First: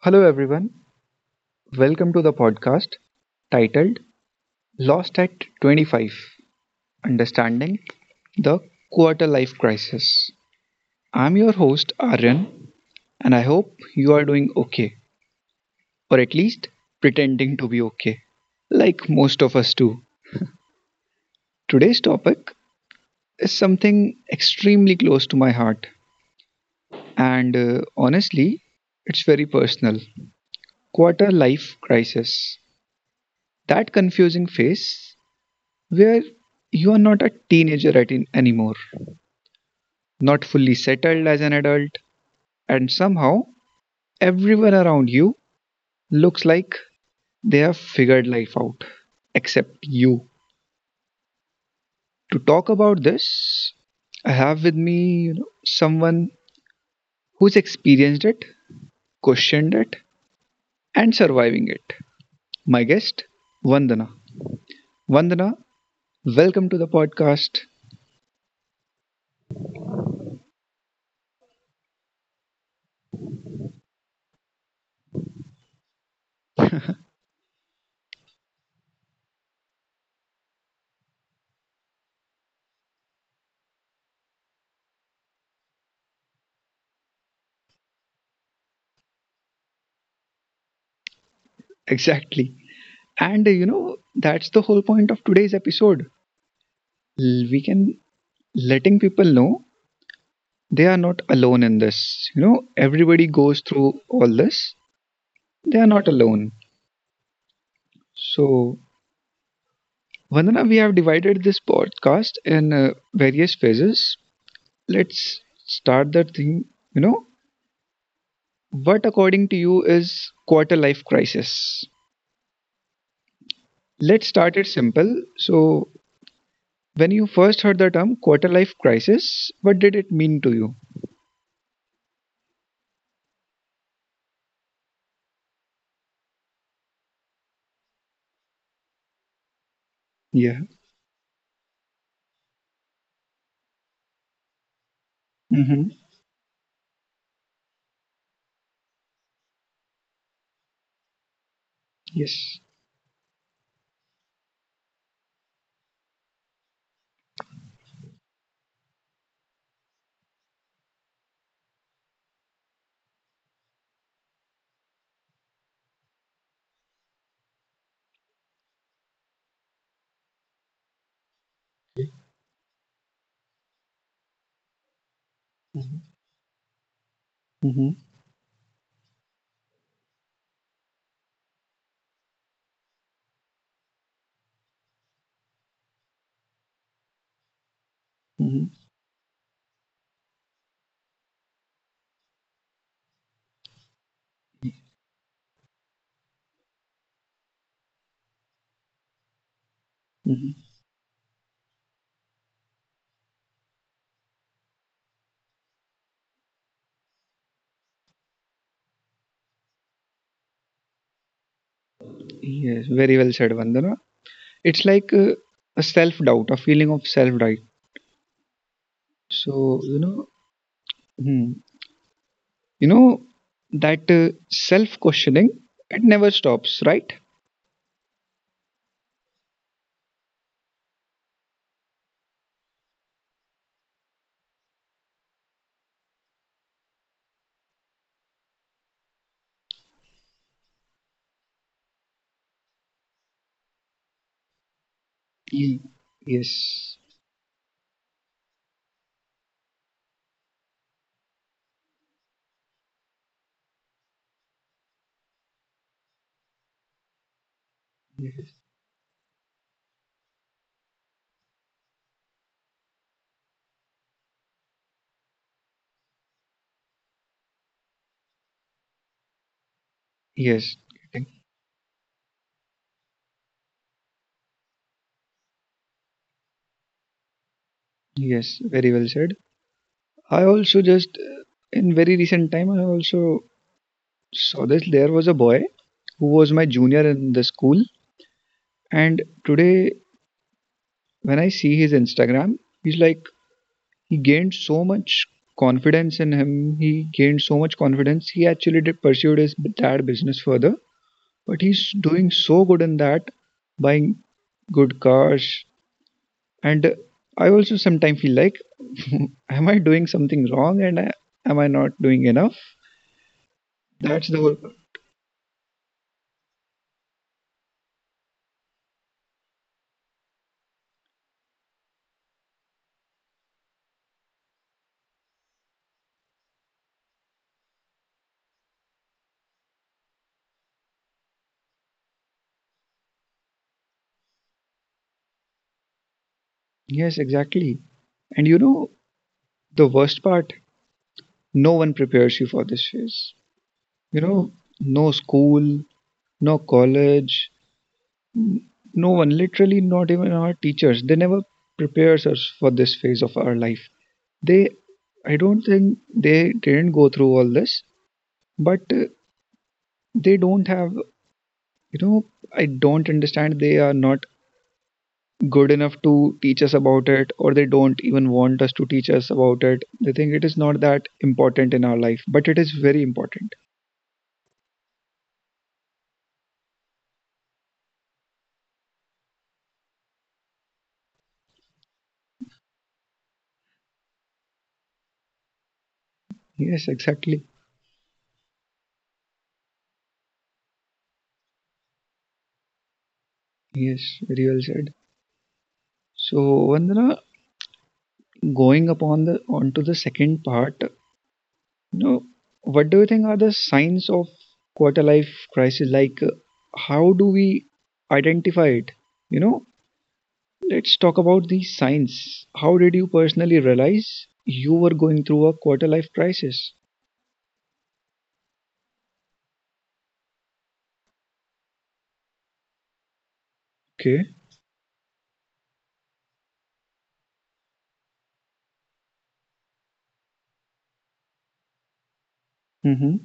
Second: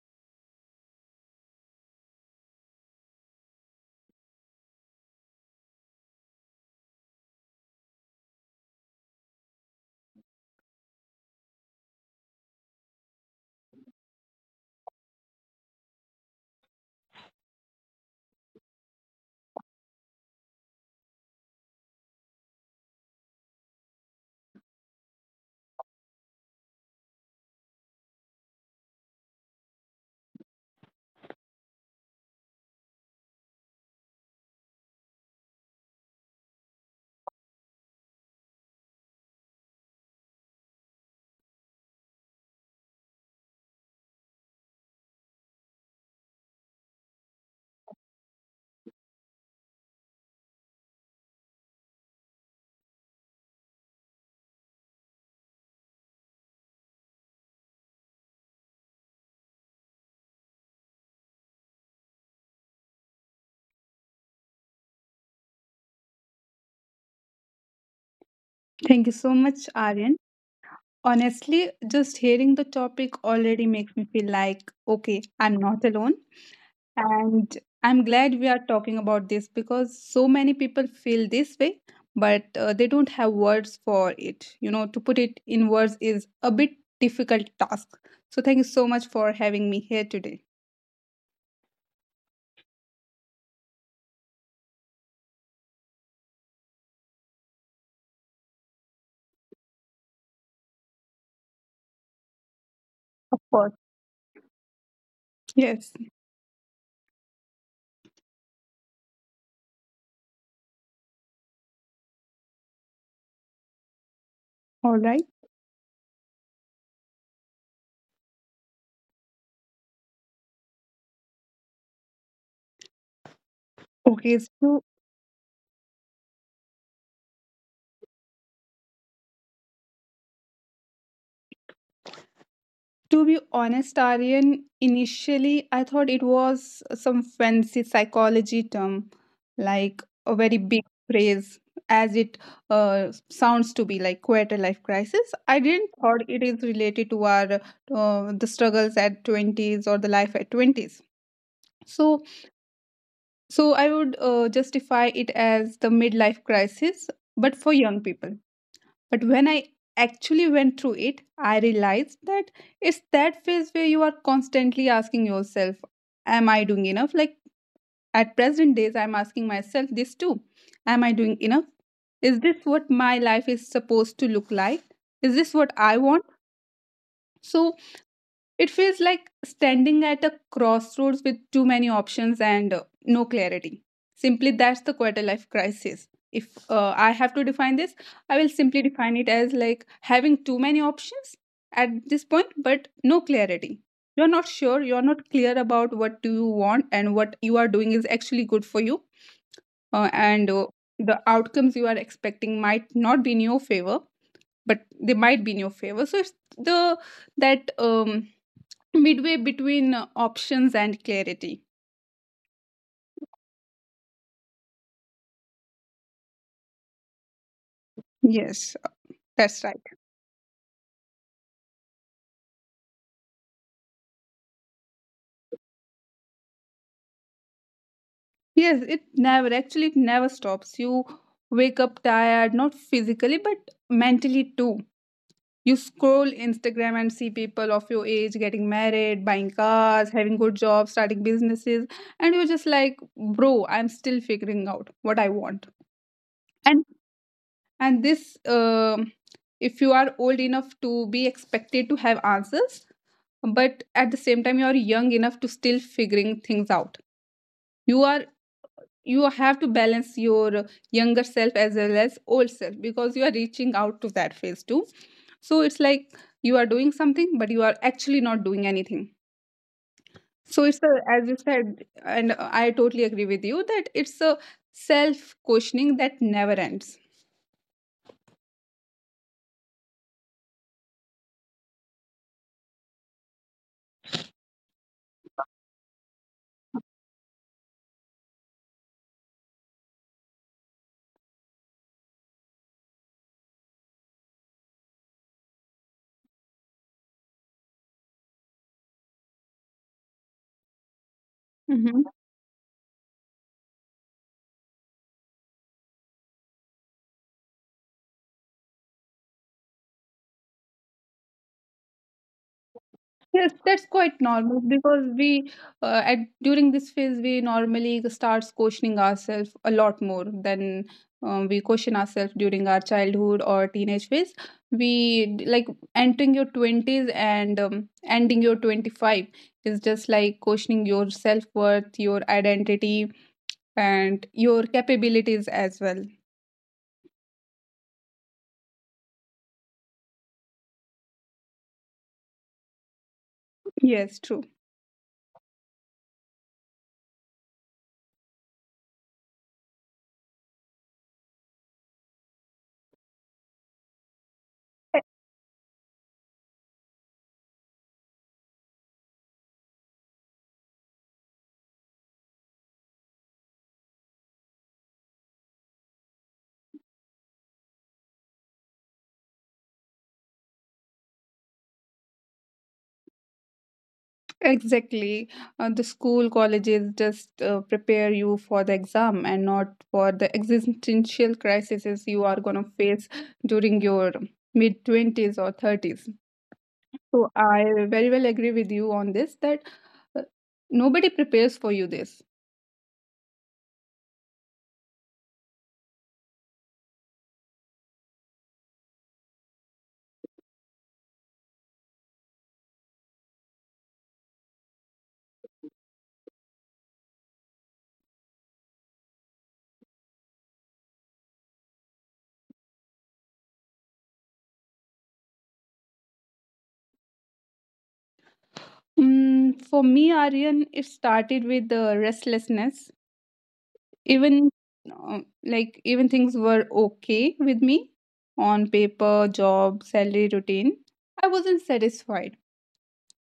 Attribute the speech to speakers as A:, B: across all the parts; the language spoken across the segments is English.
A: Hello, everyone. Welcome to the podcast titled Lost at 25 Understanding the Quarter Life Crisis. I'm your host, Aryan, and I hope you are doing okay, or at least pretending to be okay, like most of us do. Today's topic is something extremely close to my heart, and honestly, it's very personal. Quarter life crisis. That confusing phase where you are not a teenager anymore, not fully settled as an adult, and somehow everyone around you looks like they have figured life out, except you. To talk about this, I have with me someone who's experienced it, questioned it, and surviving it. My guest, Vandana. Vandana, welcome to the podcast.
B: Thank you so much, Aryan. Honestly, just hearing the topic already makes me feel like, okay, I'm not alone. And I'm glad we are talking about this because so many people feel this way, but they don't have words for it. To put it in words is a bit difficult task. So thank you so much for having me here today.
A: Exactly. And you know, that's the whole point of today's episode. We can letting people know they are not alone in this. You know, everybody
B: Of
A: goes
B: course.
A: through all this. They are
B: Yes.
A: not alone. So, Vandana, we have divided this podcast in various phases.
B: All right.
A: Let's start the thing. You know, what according to you is quarter life crisis? Let's
B: Okay.
A: start it
B: So
A: simple. So, when you first heard the term quarter life crisis, what did it mean to you?
B: to be honest, Aryan, initially I thought it was some fancy psychology term, like a very
A: Yeah.
B: big phrase, as it sounds to be like quarter life crisis. I didn't
A: Mm-hmm.
B: thought it is related to our the struggles at twenties or the life at twenties. So,
A: Yes.
B: so I would justify it as the midlife crisis, but for young people. But when I actually went through it, I realized that it's that phase where you are constantly asking yourself, am I doing enough? Like at present days, I'm asking myself this too. Am I doing enough? Is this what my life is supposed to look like? Is this what I
A: Mm-hmm.
B: want? So
A: Mm-hmm.
B: it feels like standing at a crossroads with too many options and no clarity. Simply, that's the quarter life crisis. If I have to define this, I will
A: Mm-hmm.
B: simply define it as like having too many options at this point, but no clarity. You're not sure, you're not clear about what do you want and what you are doing is actually good for you. And the outcomes you are expecting might not be in your favor, but they might be in your favor. So it's the that midway between options and clarity.
A: Yes, very well said, Vandana. It's like a self doubt, a feeling of self doubt.
B: Yes, that's right.
A: So, you know, hmm, you know that self questioning, it never stops, right?
B: Yes, it never actually, it never stops. You wake up tired, not physically but mentally too. You scroll Instagram and see people of your age getting married, buying cars, having good jobs, starting businesses, and you're just like, bro, I'm still figuring out what I want.
A: Ye-
B: And
A: Yes.
B: this, if you are old enough to be expected to have answers, but at the same time you are young enough to still figuring things out, you are you have to balance your younger self as well as old self because you are reaching out to that phase too. So it's like you are doing something but you are actually not doing anything. So
A: Yes.
B: it's a, as you said and I totally agree with you that it's a self questioning that never ends.
A: Yes. Very well said. I also just, in very recent time, I also saw this. There was a boy who was my junior in the school. And today, when I see his Instagram, he gained so much confidence in him. He gained so much confidence. He actually did pursued his dad business further, but he's doing so good in that, buying good cars. And I also sometimes feel like, am I doing something wrong? Am I not doing enough?
B: Yes, that's quite
A: That's the whole.
B: normal because we at during this phase we normally starts questioning ourselves a lot more than we question ourselves during our childhood or teenage phase. Like entering your twenties and ending your 25 is just like questioning your self worth, your identity, and your capabilities as well.
A: Yes, exactly. And you know the worst part? No one prepares you for this phase.
B: Yes,
A: You
B: true.
A: know, no school, no college, no one, literally not even our teachers, they never prepares us for this phase of our life. They, I don't think they didn't go through all this, but they don't have, you know, I don't understand. They are not good enough to teach us about it, or they don't even want us to teach us about it. They think it is not that important in our life, but it is very important.
B: Exactly. The school colleges just prepare you for the exam and not for the existential crises you are going to face during your mid 20s or 30s.
A: Yes,
B: So
A: exactly.
B: I very well agree with you on this that uh, nobody prepares for you this.
A: Yes, very well said. So, Vandana, going upon the onto the second part no, what do you think are the signs of quarter life crisis? Like, how do we identify it? You know, let's talk about these signs. How did you personally realize you were going through a quarter life crisis?
B: Mm, for me, Aryan, it started with the restlessness.
A: Okay.
B: Even like even things were okay with me on paper, job, salary, routine. I wasn't satisfied.
A: Mm-hmm.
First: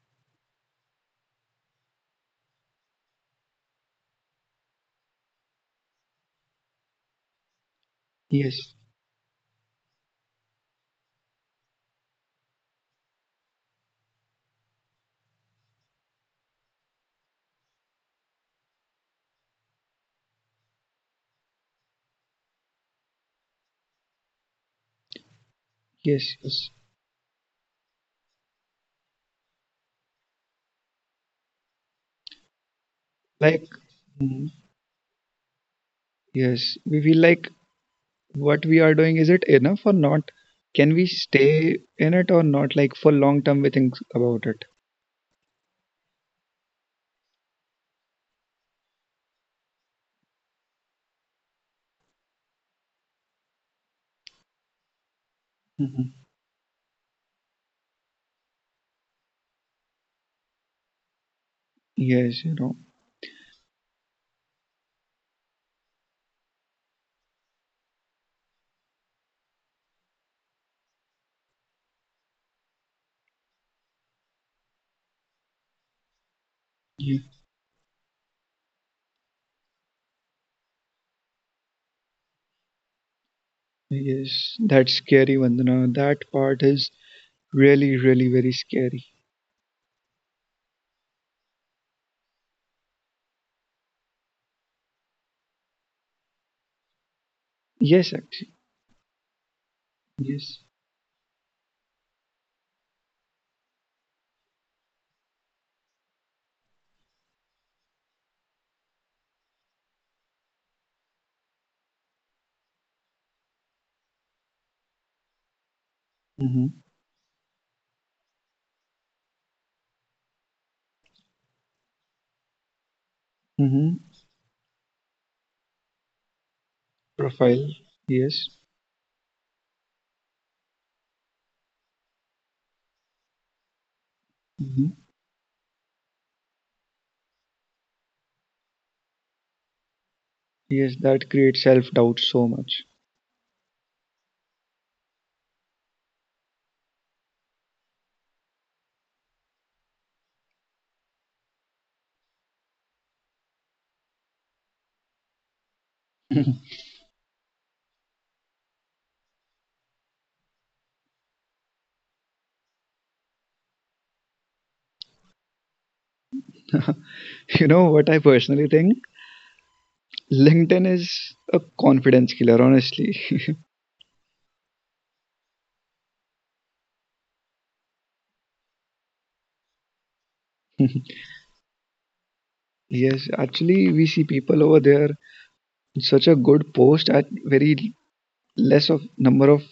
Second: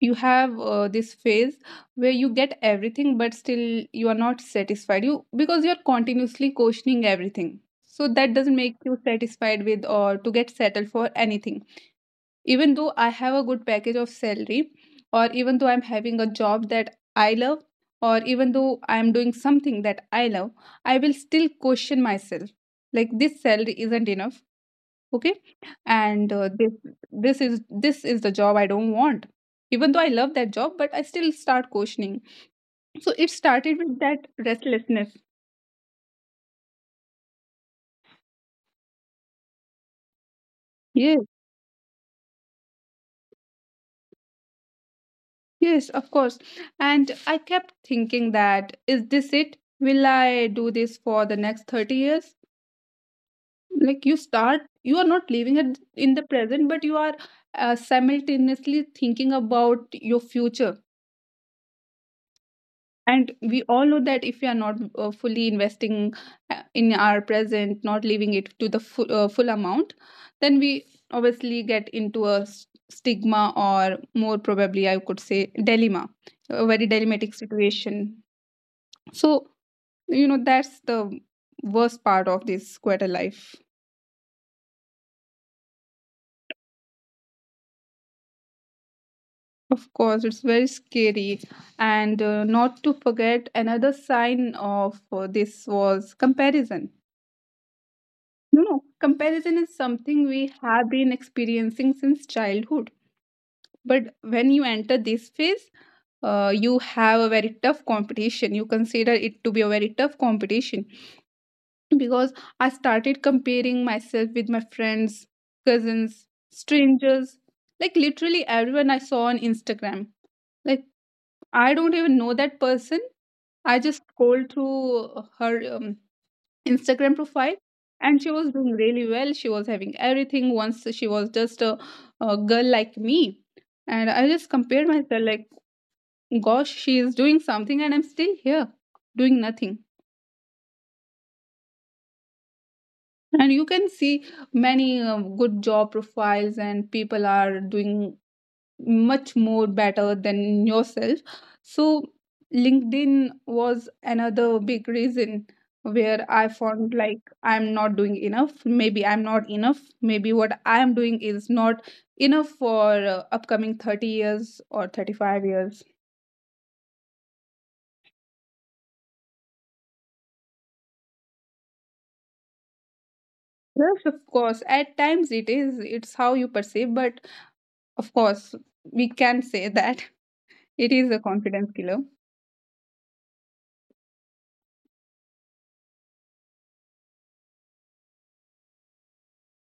B: You have this phase where you get everything but still you are not satisfied you because you're continuously questioning everything, so that doesn't
A: Yes.
B: make you satisfied with or to get settled for anything. Even though I have a good package of salary, or even though I'm having a job that I love, or even though I'm doing something that I love, I will still question myself like this salary isn't enough. Okay. And
A: Yes.
B: uh, this
A: Yes.
B: this is this is the job I don't want. Even though I love that job, but I still start questioning. So it
A: Like,
B: started with that
A: mhm.
B: restlessness.
A: Yes, we feel like what we are doing is it enough or not? Can we
B: Yes,
A: stay in it or not? Like for long term, we think about it.
B: yes, of course. And I kept thinking that is this it, will I do this for the next 30 years? Like you start, you are not living it in
A: Hmm.
B: the present, but you are simultaneously thinking about your future.
A: Yes, you know.
B: And we all know that if we are not fully investing in our present, not leaving it to the full, full amount, then we obviously get into a stigma, or more probably I could say dilemma, a very dilemmatic situation. So you know that's the worst part of this quarter life.
A: Yes, that's scary, Vandana. That part is really, really very scary.
B: Of course it's very scary. And not to forget, another sign of this was comparison.
A: Yes, actually.
B: No, no. Comparison is something we
A: Yes.
B: have been experiencing since childhood. But when you enter this phase, you have a very tough competition. You consider it to be a very tough competition because I started comparing myself with my friends, cousins,
A: Mm-hmm.
B: strangers, like literally everyone I saw on Instagram. Like, I don't even know that person. I just
A: Mm-hmm.
B: scroll through her Instagram profile,
A: Profile.
B: and she was
A: Yes.
B: doing really well. She was having everything once. She was just a girl like me. And I just compared
A: Mm-hmm.
B: myself like, gosh, she is doing something and I'm still here doing nothing.
A: Yes, that creates self-doubt so much.
B: And you can see many good job profiles and people are doing much more better than yourself. So LinkedIn was another big reason where I found like I'm not doing enough, maybe I'm not enough, maybe what I'm doing is not enough for upcoming 30 years or 35 years.
A: You know what I personally think? LinkedIn is a confidence killer, honestly.
B: Yes, of course, at times it is, it's how you perceive. But of course we can say that it is a confidence killer.
A: Yes, actually, we see people over there in such a good post at very less of number of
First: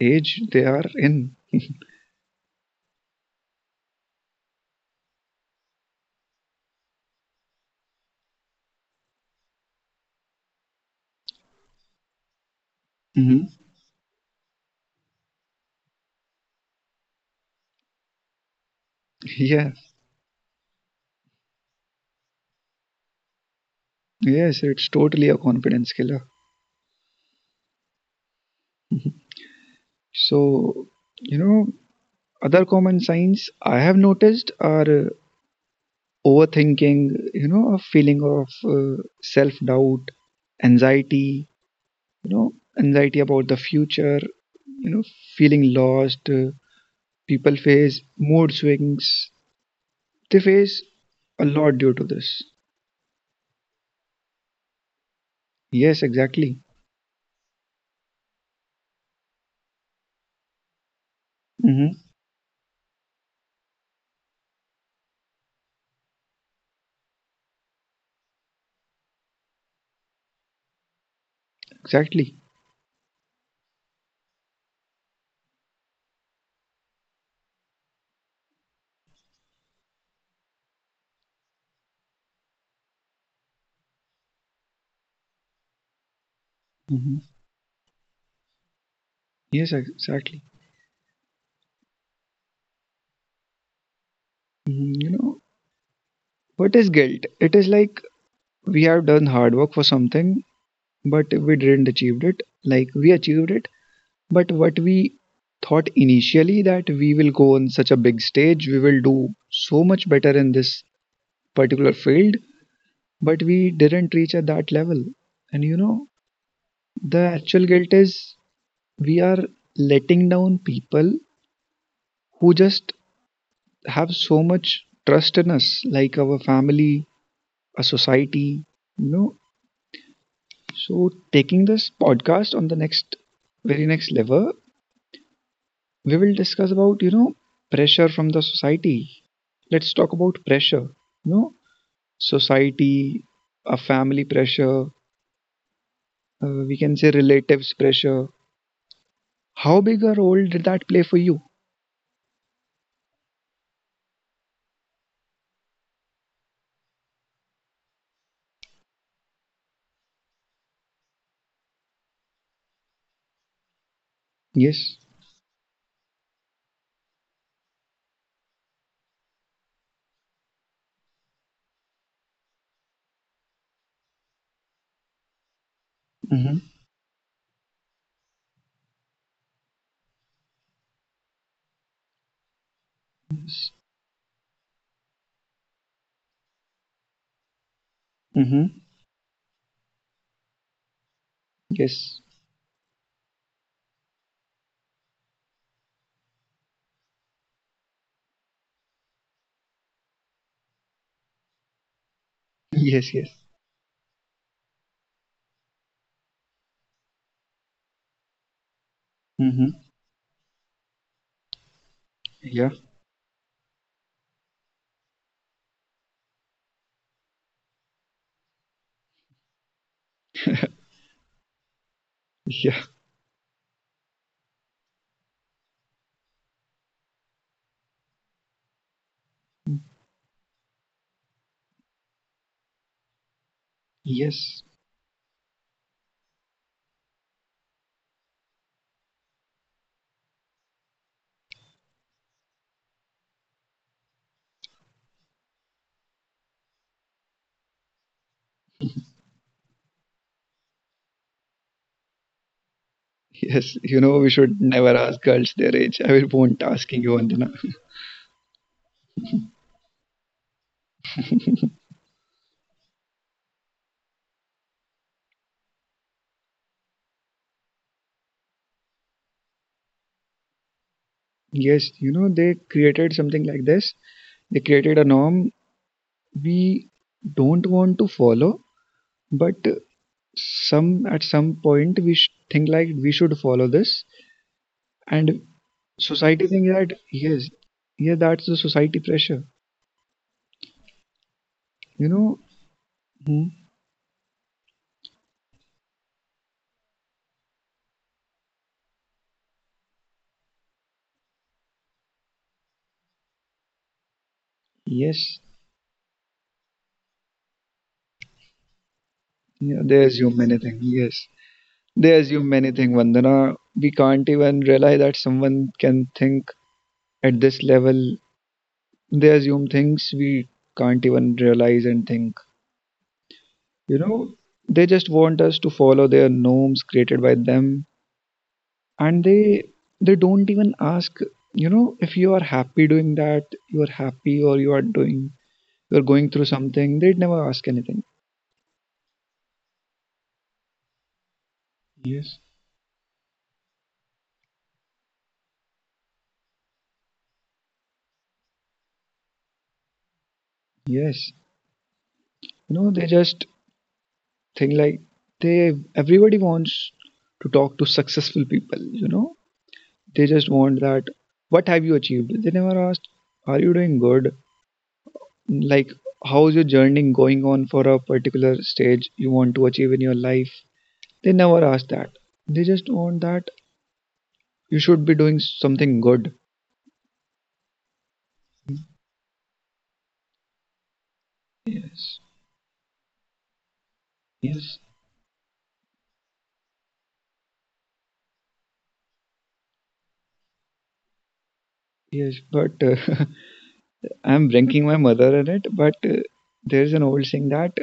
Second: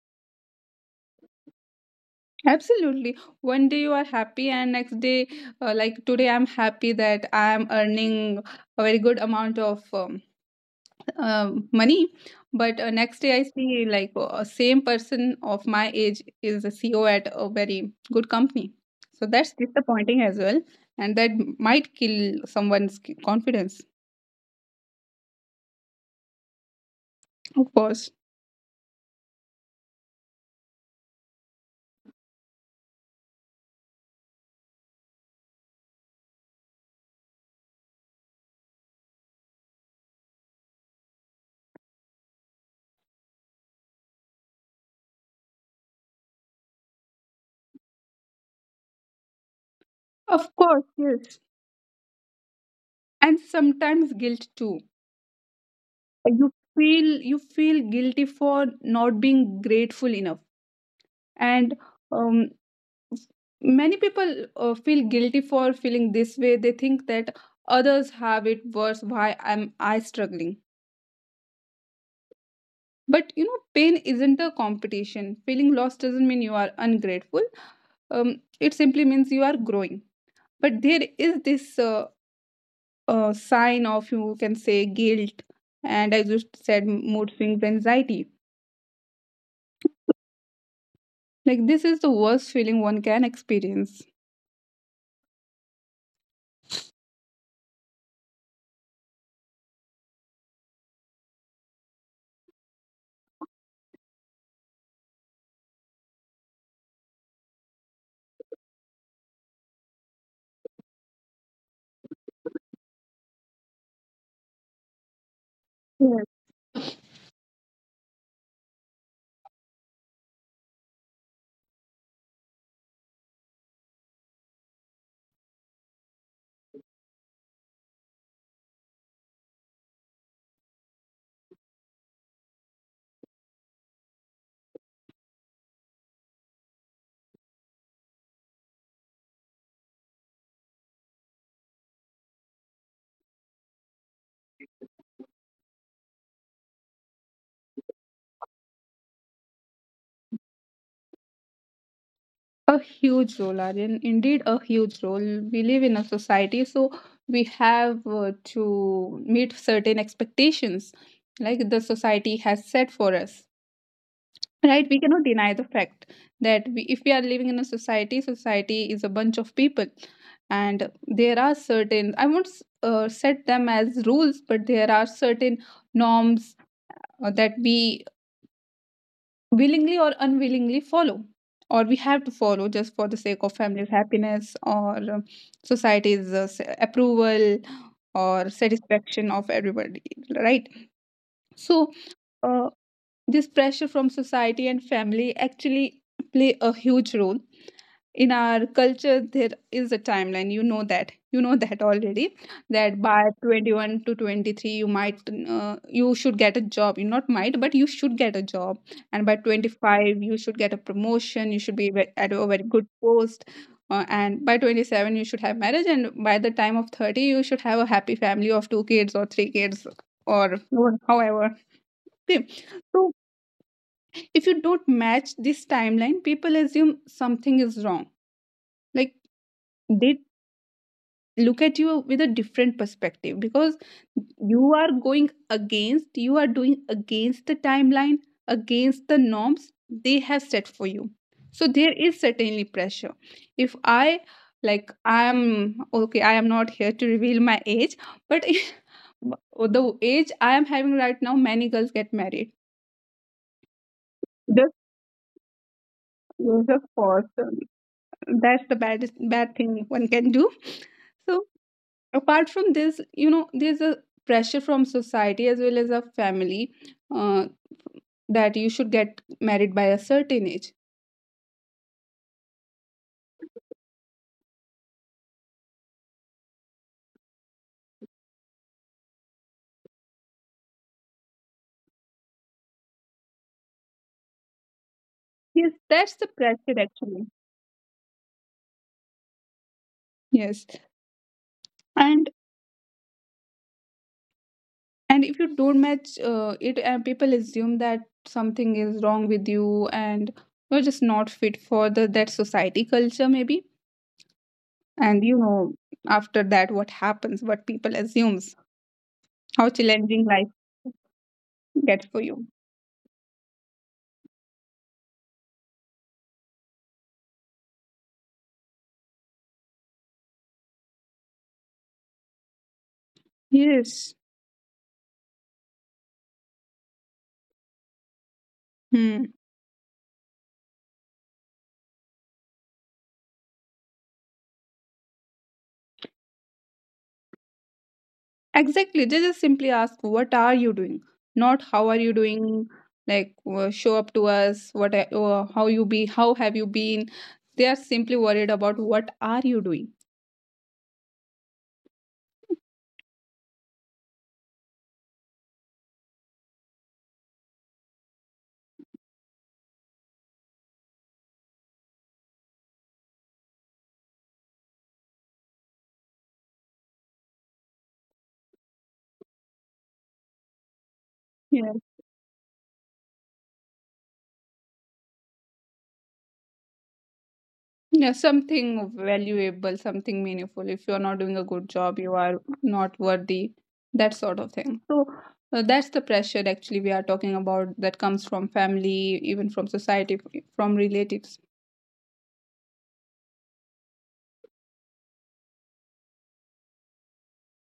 A: age they are in.
B: Absolutely. One day you are happy, and next day, like today, I'm happy that I'm earning a very good amount of money. But next day, I
A: Hmm.
B: see like a same person of my age is a CEO at a very good company. So that's
A: Yeah,
B: disappointing as well, and that might kill someone's confidence.
A: yes, it's totally a confidence killer.
B: Of course,
A: So, you know, other common signs I have noticed are overthinking, you know, a feeling of self doubt, anxiety, you know, anxiety about the future, you know, feeling lost. People face mood swings. They
B: of
A: face
B: course, yes,
A: a lot due to this.
B: and sometimes guilt too.
A: Yes,
B: You
A: exactly.
B: feel, you feel guilty for not being grateful enough, and
A: Mm-hmm.
B: um, many people feel guilty for feeling this way. They think that others have it worse, why am I struggling.
A: Exactly.
B: But you know, pain isn't a competition. Feeling lost doesn't mean you are ungrateful. It simply means you are growing. But there is this sign of, you can say, guilt. And I just said
A: Mm-hmm.
B: mood swings, anxiety.
A: Yes, exactly.
B: Like this is the worst feeling one can experience.
A: Mhm. You know, what is guilt? It is like we have done hard work for something, but we didn't achieve it. Like we achieved it, but what we thought initially, that we will go on such a big stage, we will do so much better in this particular field, but we didn't reach at that level. And you know the actual guilt is we are letting down people who just have so much trust in us, like our family, a society, you know. So taking this podcast on the next, very next level, we will discuss about, you know, pressure from the society. Let's talk about pressure. You know, society, a family pressure, we can say relatives pressure. How big a role did that play for you?
B: A huge role, Aryan. Indeed, a huge role. We live in a society, so we have to meet certain expectations, like the society has set for us. Right?
A: Yes.
B: We cannot deny the fact that we, if we are living in a society, society is a bunch of people, and there are certain. I won't set them as rules, but there are certain norms
A: Mm-hmm.
B: that we willingly or unwillingly follow, or we have to follow just for the sake of family's happiness or society's approval or
A: Mm-hmm.
B: satisfaction of everybody. Right? So
A: Yes,
B: uh, this pressure from society and family actually play a huge role. In our culture there is a timeline, you know that, you know that already, that
A: yes.
B: by
A: Yes.
B: 21 to 23 you might, you should get a job, you not might but you should get a job. And by
A: Mm-hmm.
B: 25 you should get a promotion, you should be at a very
A: Yeah.
B: good post. And by 27 you should have marriage, and by the time of 30 you should have a happy family of two kids or three kids, or however. Okay.
A: Yeah.
B: So if you don't match this timeline, people assume something is wrong. Like they look at you with a different perspective because
A: Yes.
B: you are going against, you are doing against the timeline, against the norms they have set for you. So there is certainly pressure. If i like i am okay, I am not here to reveal my age, but the age I am having right now, many girls get married,
A: Yes, you know, we should
B: just
A: never ask girls their age. I will won't
B: just
A: asking you,
B: pause.
A: Vandana.
B: That's the bad thing one can do. So apart from this, you know, there's a pressure from society as well as a family, uh, that you should get married by a certain age.
A: Yes, you know, they created something like this. They created a norm we don't want to follow, but some at some point we think like we should follow this. And
B: Yes, that's the
A: society think
B: pressure
A: that,
B: actually.
A: yes, yeah, that's the society pressure,
B: Yes.
A: you
B: and
A: know. Hmm.
B: and if you don't match it, and people assume that something is wrong with you, and you're just not fit for the that society culture maybe. And you
A: Yes.
B: know, after that what happens, what people assumes, how
A: Yeah, they
B: challenging
A: assume
B: life
A: many things. Yes,
B: gets
A: they
B: for you.
A: assume many things, Vandana. We can't even realize that someone can think at this level. They assume things we can't even realize and think. You
B: Yes.
A: know, they just want us to follow their norms created by them,
B: Hmm.
A: and they don't even ask, you know, if you are happy doing that, you are happy, or you are doing, you're going through something, they'd never ask anything.
B: Exactly. They just simply ask, what are you doing? Not how are you
A: Yes.
B: doing? Like, show up to us. What, how you be? How have you been? They are simply worried about what are you doing?
A: Yes, you know, they just think like, they, everybody wants to talk to successful people, you know. They just want that, what have you achieved. They never asked are you doing good, like how's your journey going on for a particular stage you want to achieve in your life. They never
B: Yeah.
A: ask that. They just want that you should be doing something good.
B: Yeah, something valuable, something meaningful. If you're not doing a good job, you
A: Yes.
B: are not worthy, that sort of
A: Yes.
B: thing. So that's the pressure actually we are talking about that comes from family, even from society, from relatives.
A: Yes, but I'm ranking my mother in it. But there's an old saying that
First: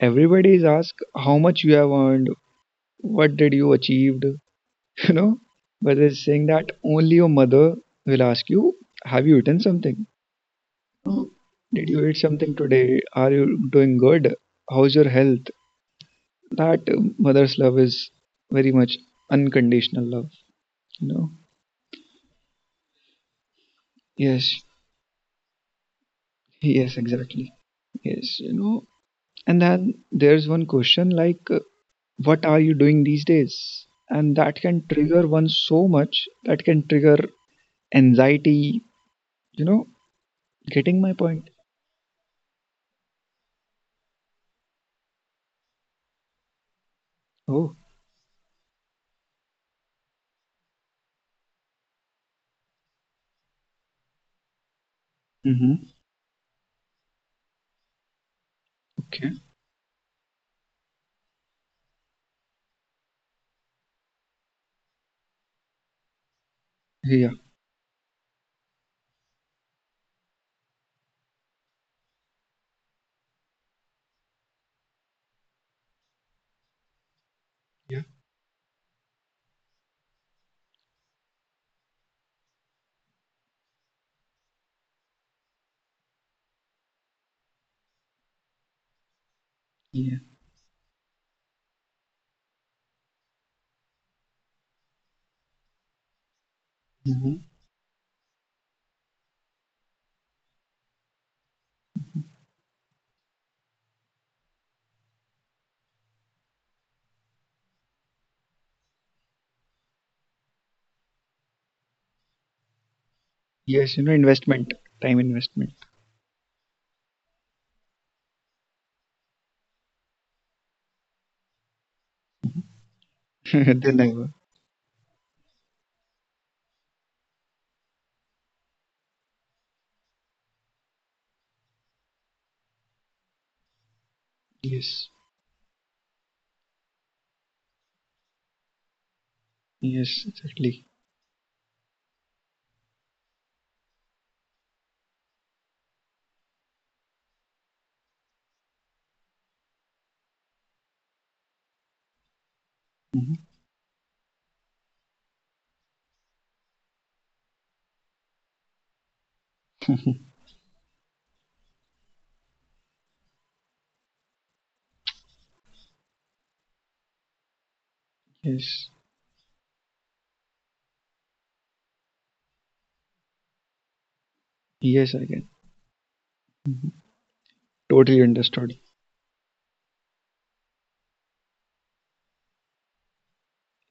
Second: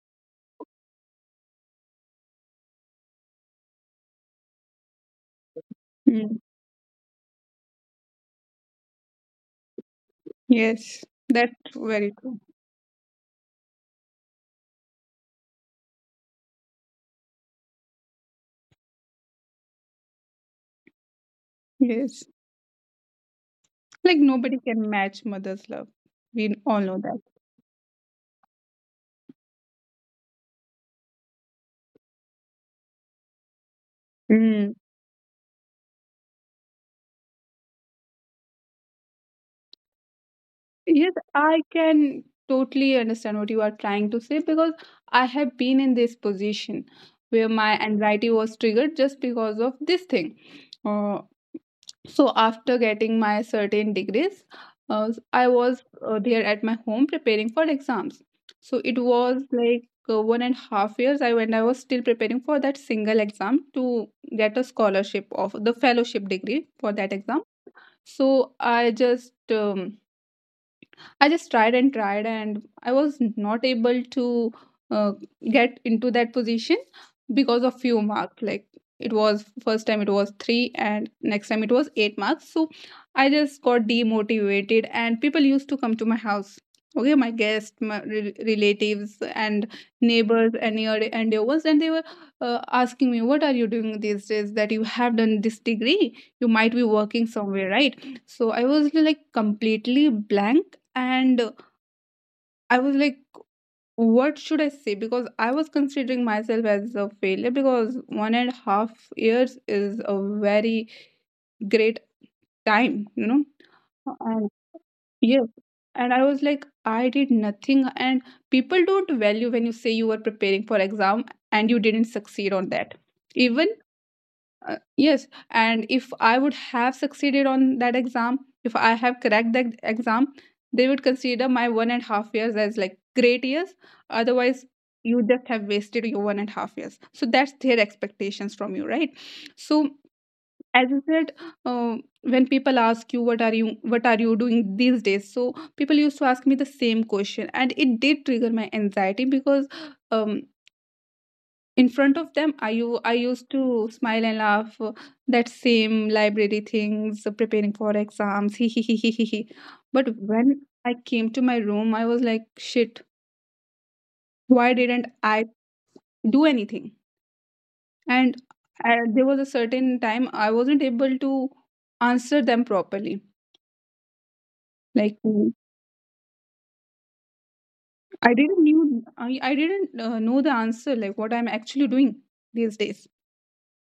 A: everybody is asked how much you have earned, what did you achieved, you know. But it's
B: Mm.
A: saying that only your mother will ask you, have you eaten something?
B: Yes,
A: Oh,
B: that's
A: did you
B: very
A: eat
B: true.
A: something today? Are you doing good? How's your health? That mother's love is very much unconditional love, you know.
B: Yes. Like nobody
A: Yes,
B: can match mother's love. We all
A: yes,
B: know
A: exactly. Yes, you know, and then there's one question like, what are you doing these days? And that
B: that.
A: can trigger one so much, that can trigger anxiety, you know, getting
B: Yes,
A: my point.
B: I can totally understand what you are trying to say because I have been in this position where
A: Oh.
B: my anxiety was triggered just because of this thing. Uh, so, after getting my certain degrees, I was
A: Mm-hmm.
B: there at my home preparing for exams. So, it
A: Okay.
B: was like 1.5 years I when I was still preparing for that single exam to get a scholarship of the fellowship degree for that
A: Yeah,
B: exam. So, I just tried and tried, and I was not able to uh, get into that position because of
A: yeah,
B: few marks. Like it was first time it was three, and next time it was eight marks. So I just got demotivated, and people used to come to my house. Okay, my guests, my relatives, and
A: yeah.
B: neighbors, and near and they were asking me, "What are you doing these days? That you have done this degree, you might be working
A: Mm-hmm.
B: somewhere, right?" So I was like completely blank, and I was like, what should I say, because I was considering myself as a failure, because 1.5 years is a very great time.
A: Yes, you know,
B: And
A: investment, time
B: yes,
A: investment.
B: and I was like I did nothing, and people don't value when you say you were preparing for exam and you didn't succeed on that even.
A: Then I will.
B: Yes, and if I would have succeeded on that exam, if I have cracked that exam, they would consider my 1.5 years as like great years. Otherwise,
A: Yes,
B: you just have wasted your 1.5 years. So that's their expectations from you, right? So
A: yes, exactly.
B: as I said, uh, when people ask you what are you doing these days, so people used to ask me the same question, and it did trigger my anxiety, because um, in front of them, I used to smile and laugh, that same library things, preparing for exams he,
A: Mm-hmm.
B: but when I came to my room I was like, shit, why didn't I do anything. And
A: Yes,
B: there was a certain time I wasn't able to answer them properly,
A: yes,
B: like
A: I can.
B: Mm.
A: Totally
B: i didn't
A: understood.
B: knew I didn't know the answer, like what I'm actually doing these days.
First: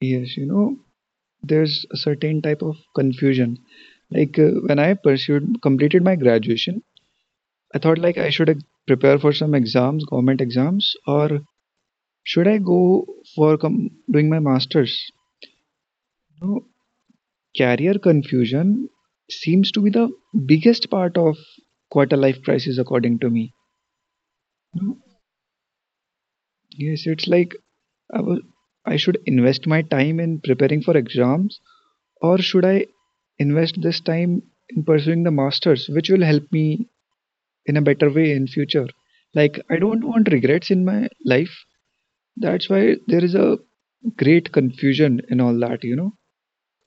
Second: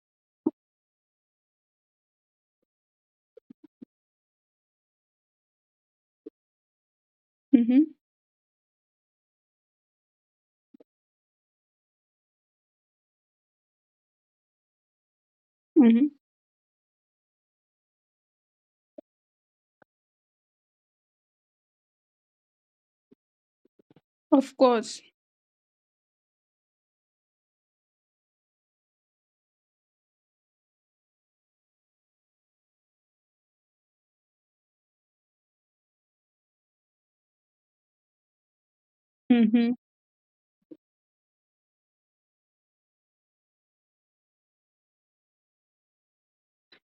A: Yes, you know, there's a certain type of confusion. Like when I pursued completed my graduation, I
B: Mm-hmm.
A: thought like I should prepare for some exams, government exams, or should I go for doing my masters?
B: Mm-hmm.
A: You know, career confusion seems to be the biggest part of quarter life crisis, according to me.
B: Of
A: You know,
B: course.
A: yes, it's like I was, I should invest my time in preparing for exams, or should I invest this time in pursuing the masters, which will help me in a better way in future. Like
B: Mm-hmm.
A: I don't want regrets in my life. That's why there is a great confusion in all that, you know.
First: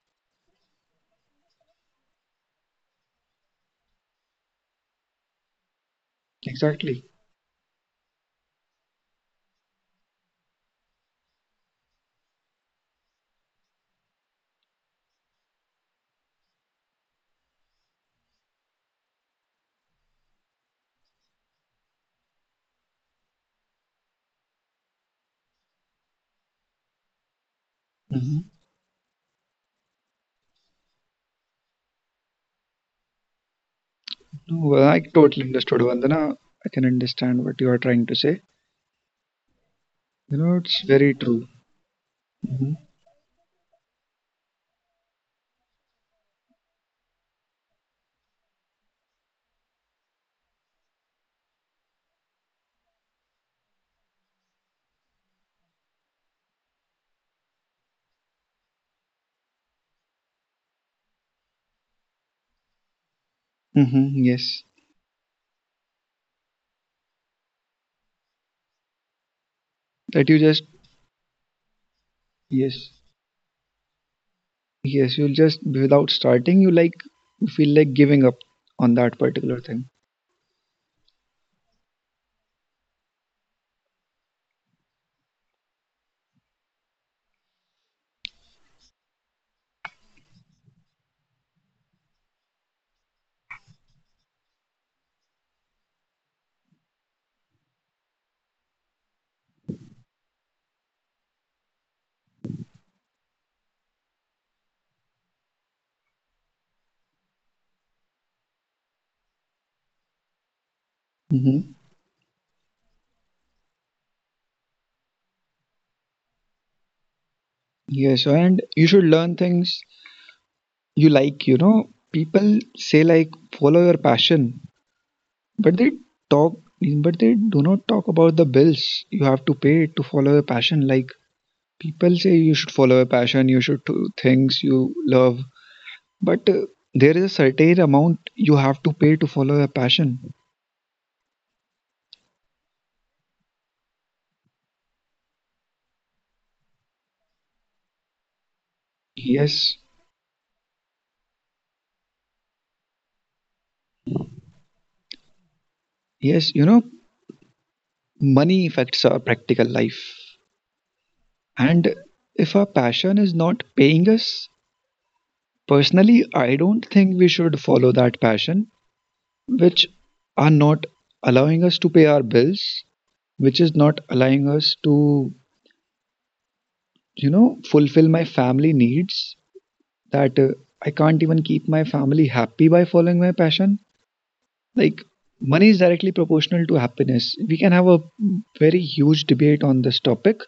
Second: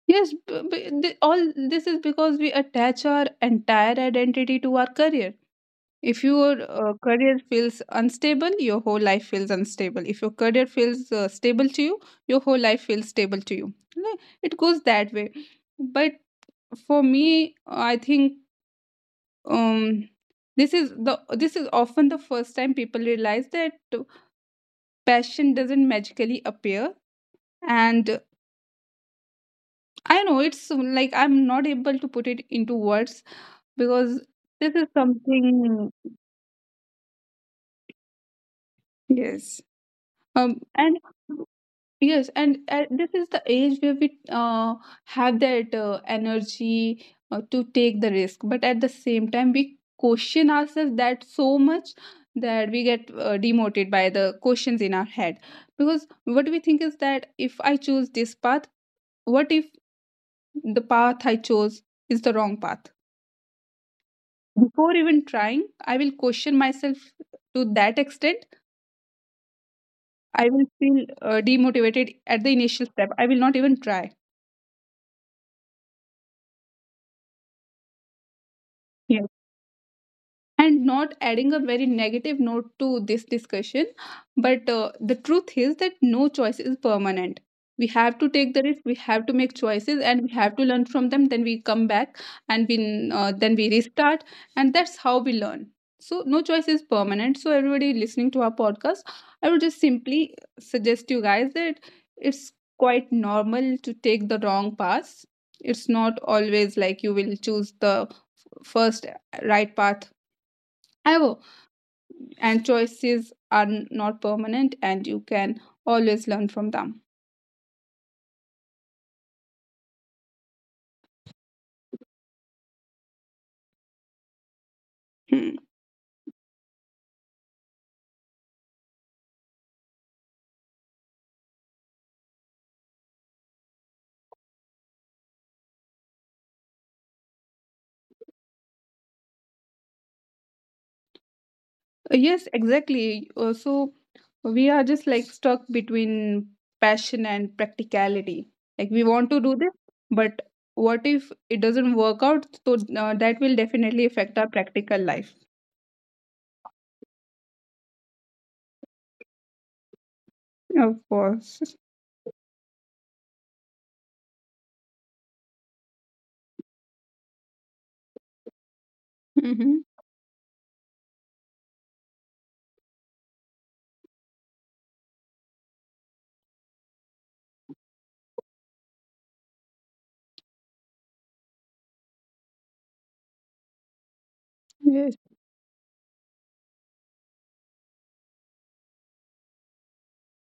B: Yes, all this is because we attach our entire identity to our career. If your
A: Exactly.
B: career feels unstable, your whole life feels unstable. If your career feels stable to you, your whole life feels stable to you. No, it goes that way. But for me, I think, um, this is often the first time people realize that passion doesn't magically appear. And
A: Hmm.
B: I know it's like I'm not able to put it into words, because
A: No,
B: this is
A: well, I totally understood,
B: something.
A: Vandana. I can understand what you are trying to say.
B: Yes.
A: You know, it's
B: And
A: very true.
B: yes, and
A: Hmm.
B: this is the age where we have that energy to take the risk, but at the same time we question ourselves that so much that we get demoted by the questions in our head, because what we think is that if I choose this path, what if the path I chose is the wrong path.
A: Hmm. Yes,
B: Before even trying, I will question myself to that extent.
A: that you
B: I
A: just,
B: will feel demotivated at the initial
A: yes.
B: step. I will not even try.
A: Yes, you'll just without starting you like you feel like giving up on that
B: Yeah.
A: particular thing.
B: And not adding a very negative note to this discussion, but the truth is that no choice is permanent. We have to take the risk, we have to make choices, and we have to learn from them. Then we come back, and we then we restart, and that's how we learn. So no choice is permanent. So everybody listening to our podcast, I would just simply suggest you guys that it's quite normal to take the wrong path. It's not always like you will choose the first right path ever.
A: Hmm.
B: And choices are not permanent, and you can always learn from them.
A: Yes, and you should learn things you like, you know. People say like follow your passion,
B: Hmm.
A: but they talk, but they do not talk about the bills you have to pay to follow your passion. Like people say you should follow your passion, you should do things you love, but there is a certain amount you have to pay to follow your passion.
B: Yes, exactly. So we are just like stuck between passion and practicality. Like we want to do this,
A: Yes.
B: but what if it doesn't work out, so that will definitely affect our practical life.
A: Yes, you know, money affects our practical life.
B: Of course.
A: And if our passion is not paying us, personally I don't think we should follow that passion, which
B: Hmm.
A: are not allowing us to pay our bills, which is not allowing us to, you know, fulfill my family needs, that I can't even keep my family happy by following my passion. Like,
B: Yes.
A: money is directly proportional to happiness. We can have a very huge debate on this topic,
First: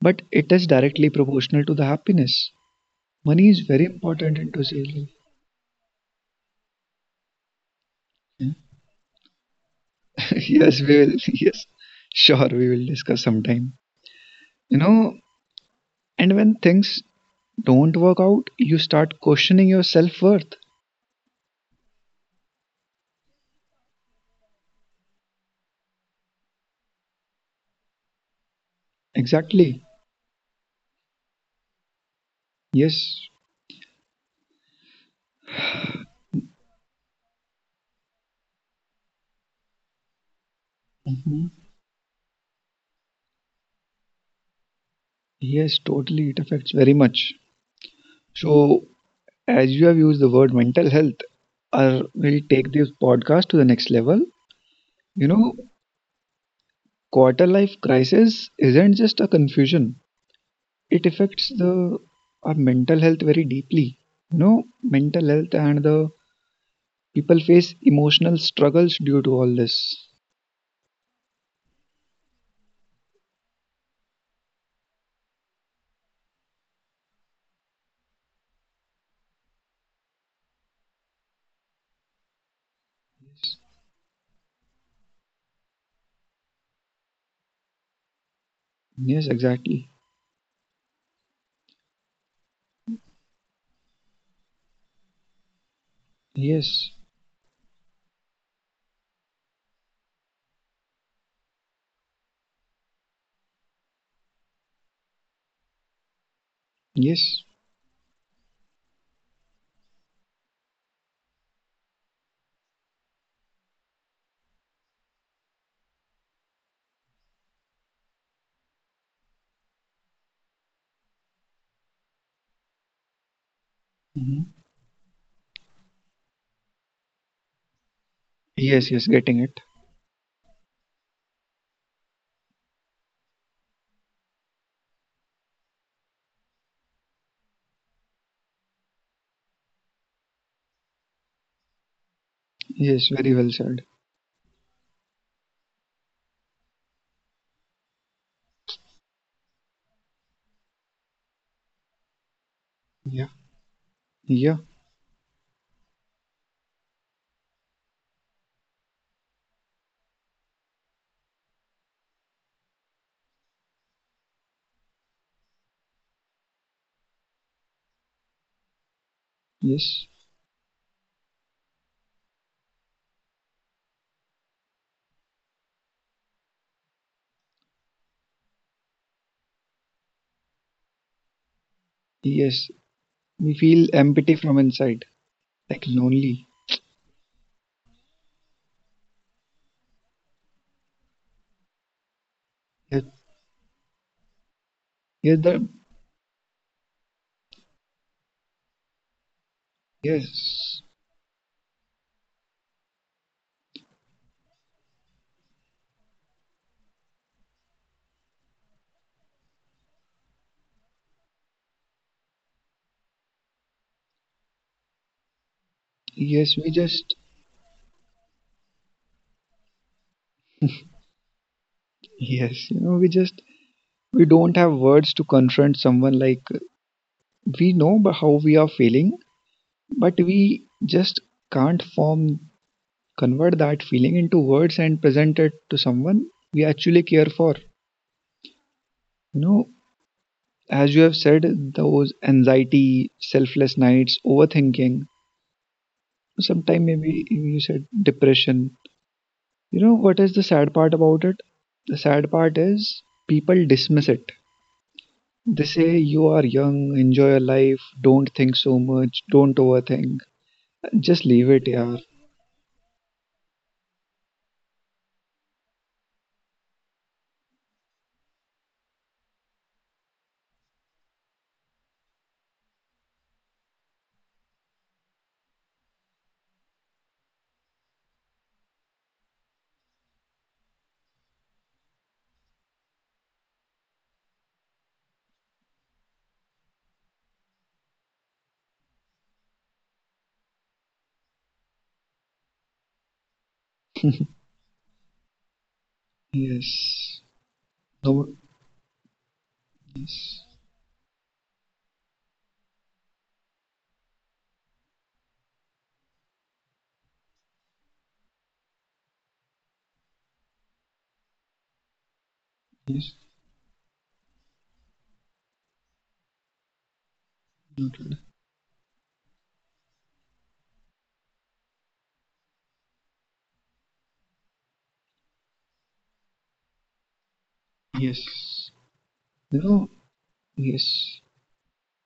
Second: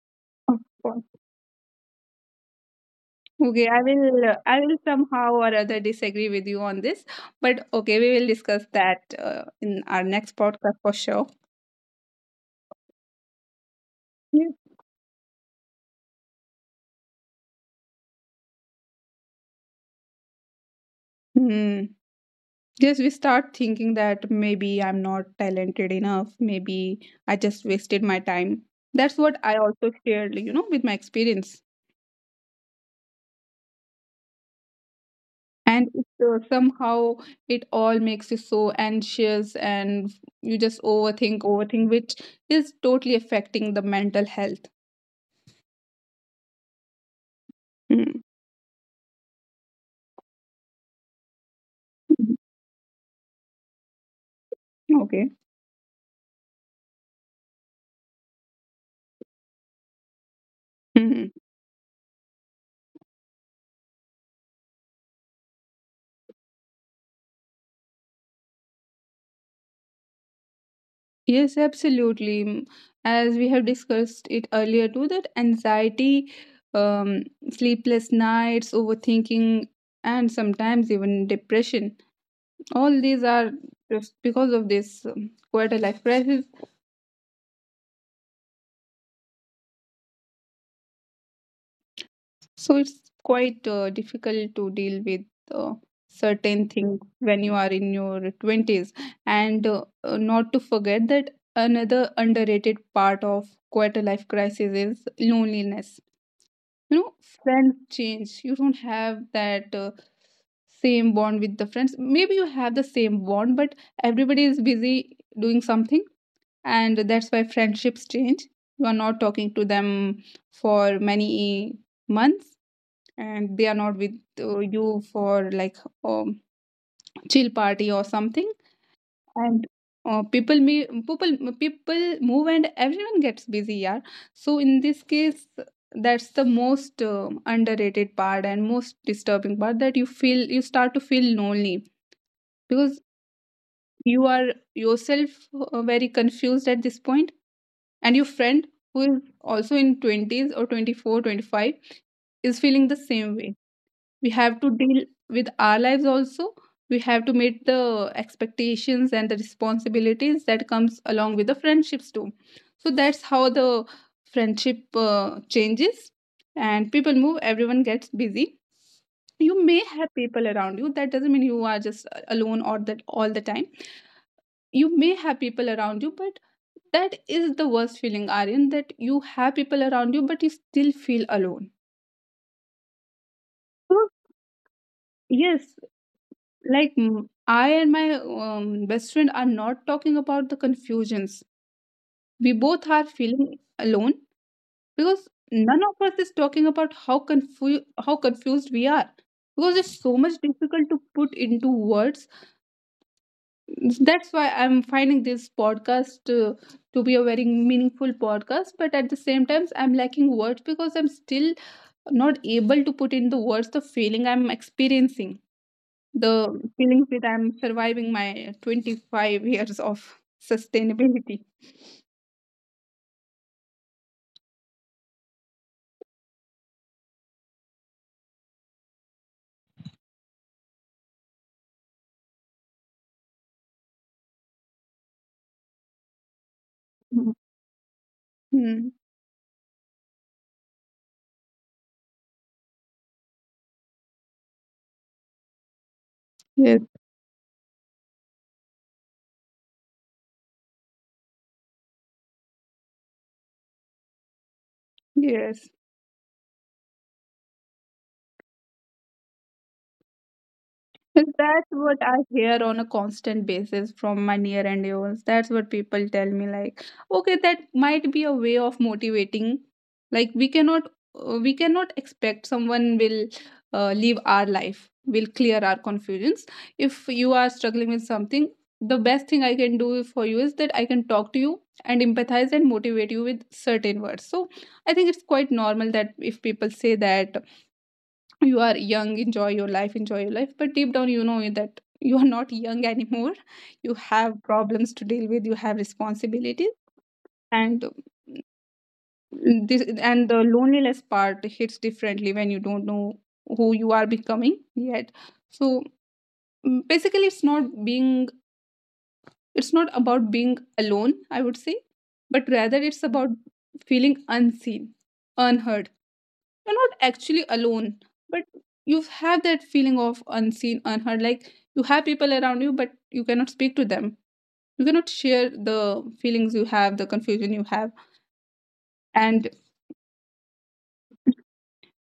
A: but it
B: Of
A: is
B: course.
A: directly proportional to the happiness. Money is
B: okay i
A: very
B: will uh,
A: important in
B: i will
A: society.
B: somehow or other disagree with you on this. But okay, we will discuss that in our next
A: Yes,
B: podcast for
A: we will.
B: sure.
A: Yes, sure, we will discuss sometime.
B: Yes.
A: You know, and when things don't work out, you start questioning your self worth.
B: Hmm. Yes, we start thinking that maybe I'm not talented enough. Maybe I just wasted my time. That's what I
A: Exactly.
B: also shared, with my experience.
A: Yes.
B: And somehow it all makes you so anxious, and you just overthink,
A: Mhm.
B: overthink, which is totally affecting the mental health.
A: Yes, totally. It affects very much.
B: Hmm.
A: So, as you have used the word mental health, or
B: Mhm.
A: we'll take this podcast to the next level. You
B: Okay.
A: know, quarter life crisis isn't just a confusion. It
B: Mhm.
A: affects the our mental health very deeply. You know, mental health and the people face emotional struggles due to all this.
B: Yes, absolutely. As we have discussed it earlier too, that anxiety, um, sleepless nights, overthinking, and sometimes even depression, all these are just because of this quarter life crisis.
A: Yes, exactly.
B: So it's quite difficult to deal with uh, certain
A: Yes.
B: things when you are in your 20s. And not to forget that another underrated part of quarter life crisis is loneliness you know
A: Yes.
B: Friends change, you don't have that same bond with the friends. Maybe you have the same bond, but everybody is busy doing something, and that's why friendships change. You are not talking to them for many months, and they are not with you for like um, chill party or something.
A: Yes, yes, getting it.
B: And people me people people move, and everyone gets busy. Yeah. So in this case, that's the most underrated part and most disturbing part, that you feel, you start to feel lonely, because
A: Yes, very well said.
B: you are yourself very confused at this point, and your friend who is also in 20s or 24, 25 is feeling the
A: Yeah,
B: same way. We
A: yeah,
B: have to deal with our lives also. We have to meet the expectations and the responsibilities that comes along with the friendships too. So that's how the friendship changes, and people move, everyone gets busy. You may
A: yes,
B: have people around you, that doesn't mean you are just alone or that all the time. You may have people around you, but that is the worst feeling, Aryan, that you have people around you but you still feel alone.
A: yes. We feel
B: So
A: empty from inside,
B: yes,
A: like lonely.
B: like I and my best friend are not talking about the confusions, we both
A: Yeah,
B: are feeling alone, because
A: yeah, the,
B: none of us is talking about how confused we are, because it's so much
A: yes,
B: difficult to put into words. That's why I'm finding this podcast to be a very meaningful podcast, but at the same time I'm lacking words, because I'm still not able to put in the words the feeling I'm experiencing, the
A: yes, we
B: feeling
A: just,
B: that I'm surviving my 25 years of sustainability.
A: yes, we just, we don't have words to confront someone like we know but how we are feeling, but we just can't form, convert that feeling into words and present it to someone we actually care
B: Mhm.
A: for.
B: Mm.
A: You know, as you have said, those anxiety, selfless nights, overthinking,
B: Yes.
A: sometime maybe you said depression. You know what is the sad part about it? The sad part is people dismiss it. They
B: Yes.
A: say you are young, enjoy your life, don't think so much, don't overthink. Just leave it,
B: That's what
A: yaar.
B: I hear on a constant basis from my near and dears. That's what people tell me. Like, okay, that might be a way of motivating. Like, we cannot expect someone will live our life, will clear our confusions. If you are struggling with something, the best thing I can do for you is that I can talk to you and empathize and motivate you with certain words. So I think it's quite normal that if people say that you are young, enjoy your life, enjoy your life, but deep down you know that you are not young anymore, you have problems to deal with, you have responsibilities.
A: Yes.
B: And
A: No.
B: this and the
A: Yes.
B: loneliness part hits differently when you don't know who you are becoming yet. So basically it's not about being alone, I would say, but rather it's about feeling unseen, unheard. You're not actually alone, but you have that feeling of unseen, unheard, like you have people around you but you cannot speak to them, you cannot share the feelings you have, the confusion you have.
A: Yes.
B: and
A: You know. Yes.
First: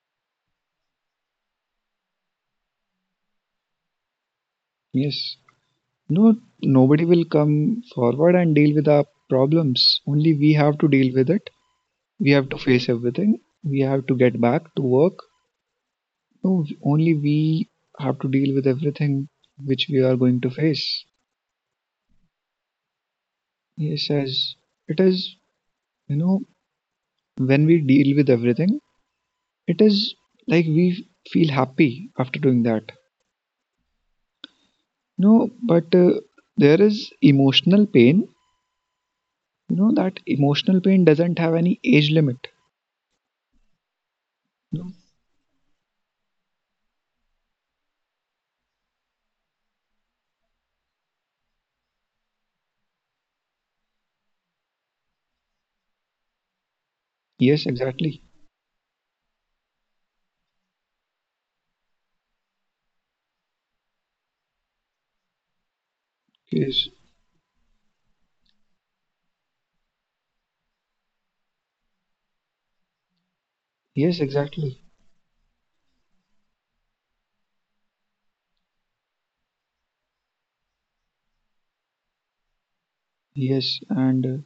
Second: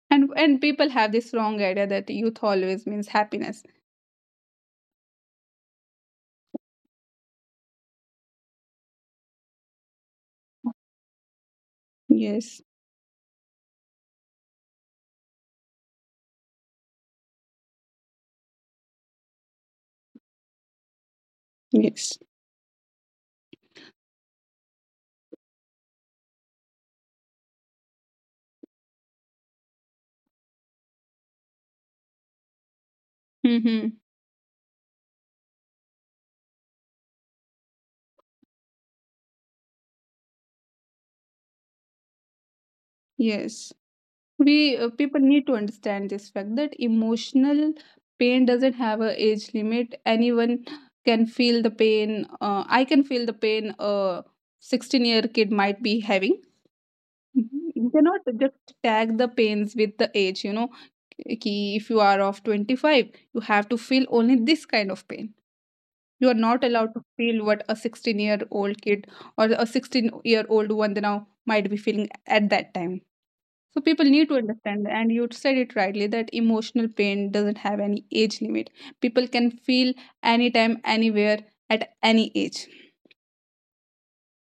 B: and and people have this wrong idea that youth always means happiness.
A: Yes. No, nobody will come forward and deal with our problems. Only we have to deal with it. We have to
B: Yes.
A: face everything. We have to get back to work. No, only we have to deal with everything which we are going to face.
B: Yes.
A: Yes, as it is, you know, when we deal with everything, it is like we feel happy after doing that.
B: Mm-hmm.
A: No, but there is emotional pain. You know, that emotional pain doesn't have any age limit.
B: Yes, we
A: No.
B: people need to understand this fact that emotional pain doesn't have a age limit. Anyone can feel the pain, I can feel the pain a 16-year kid might be having. Mhm.
A: Yes,
B: You cannot
A: exactly.
B: just tag the pains with the age, you know, ki, if you are of 25, you have to feel only this kind of pain. You are not
A: Yes,
B: allowed to feel what a 16-year-old kid or a 16-year-old one now might be feeling at that time. So people
A: yes,
B: need to
A: exactly.
B: understand, and you said it rightly, that emotional pain doesn't have any age limit. People can feel anytime, anywhere, at any age.
A: Yes, and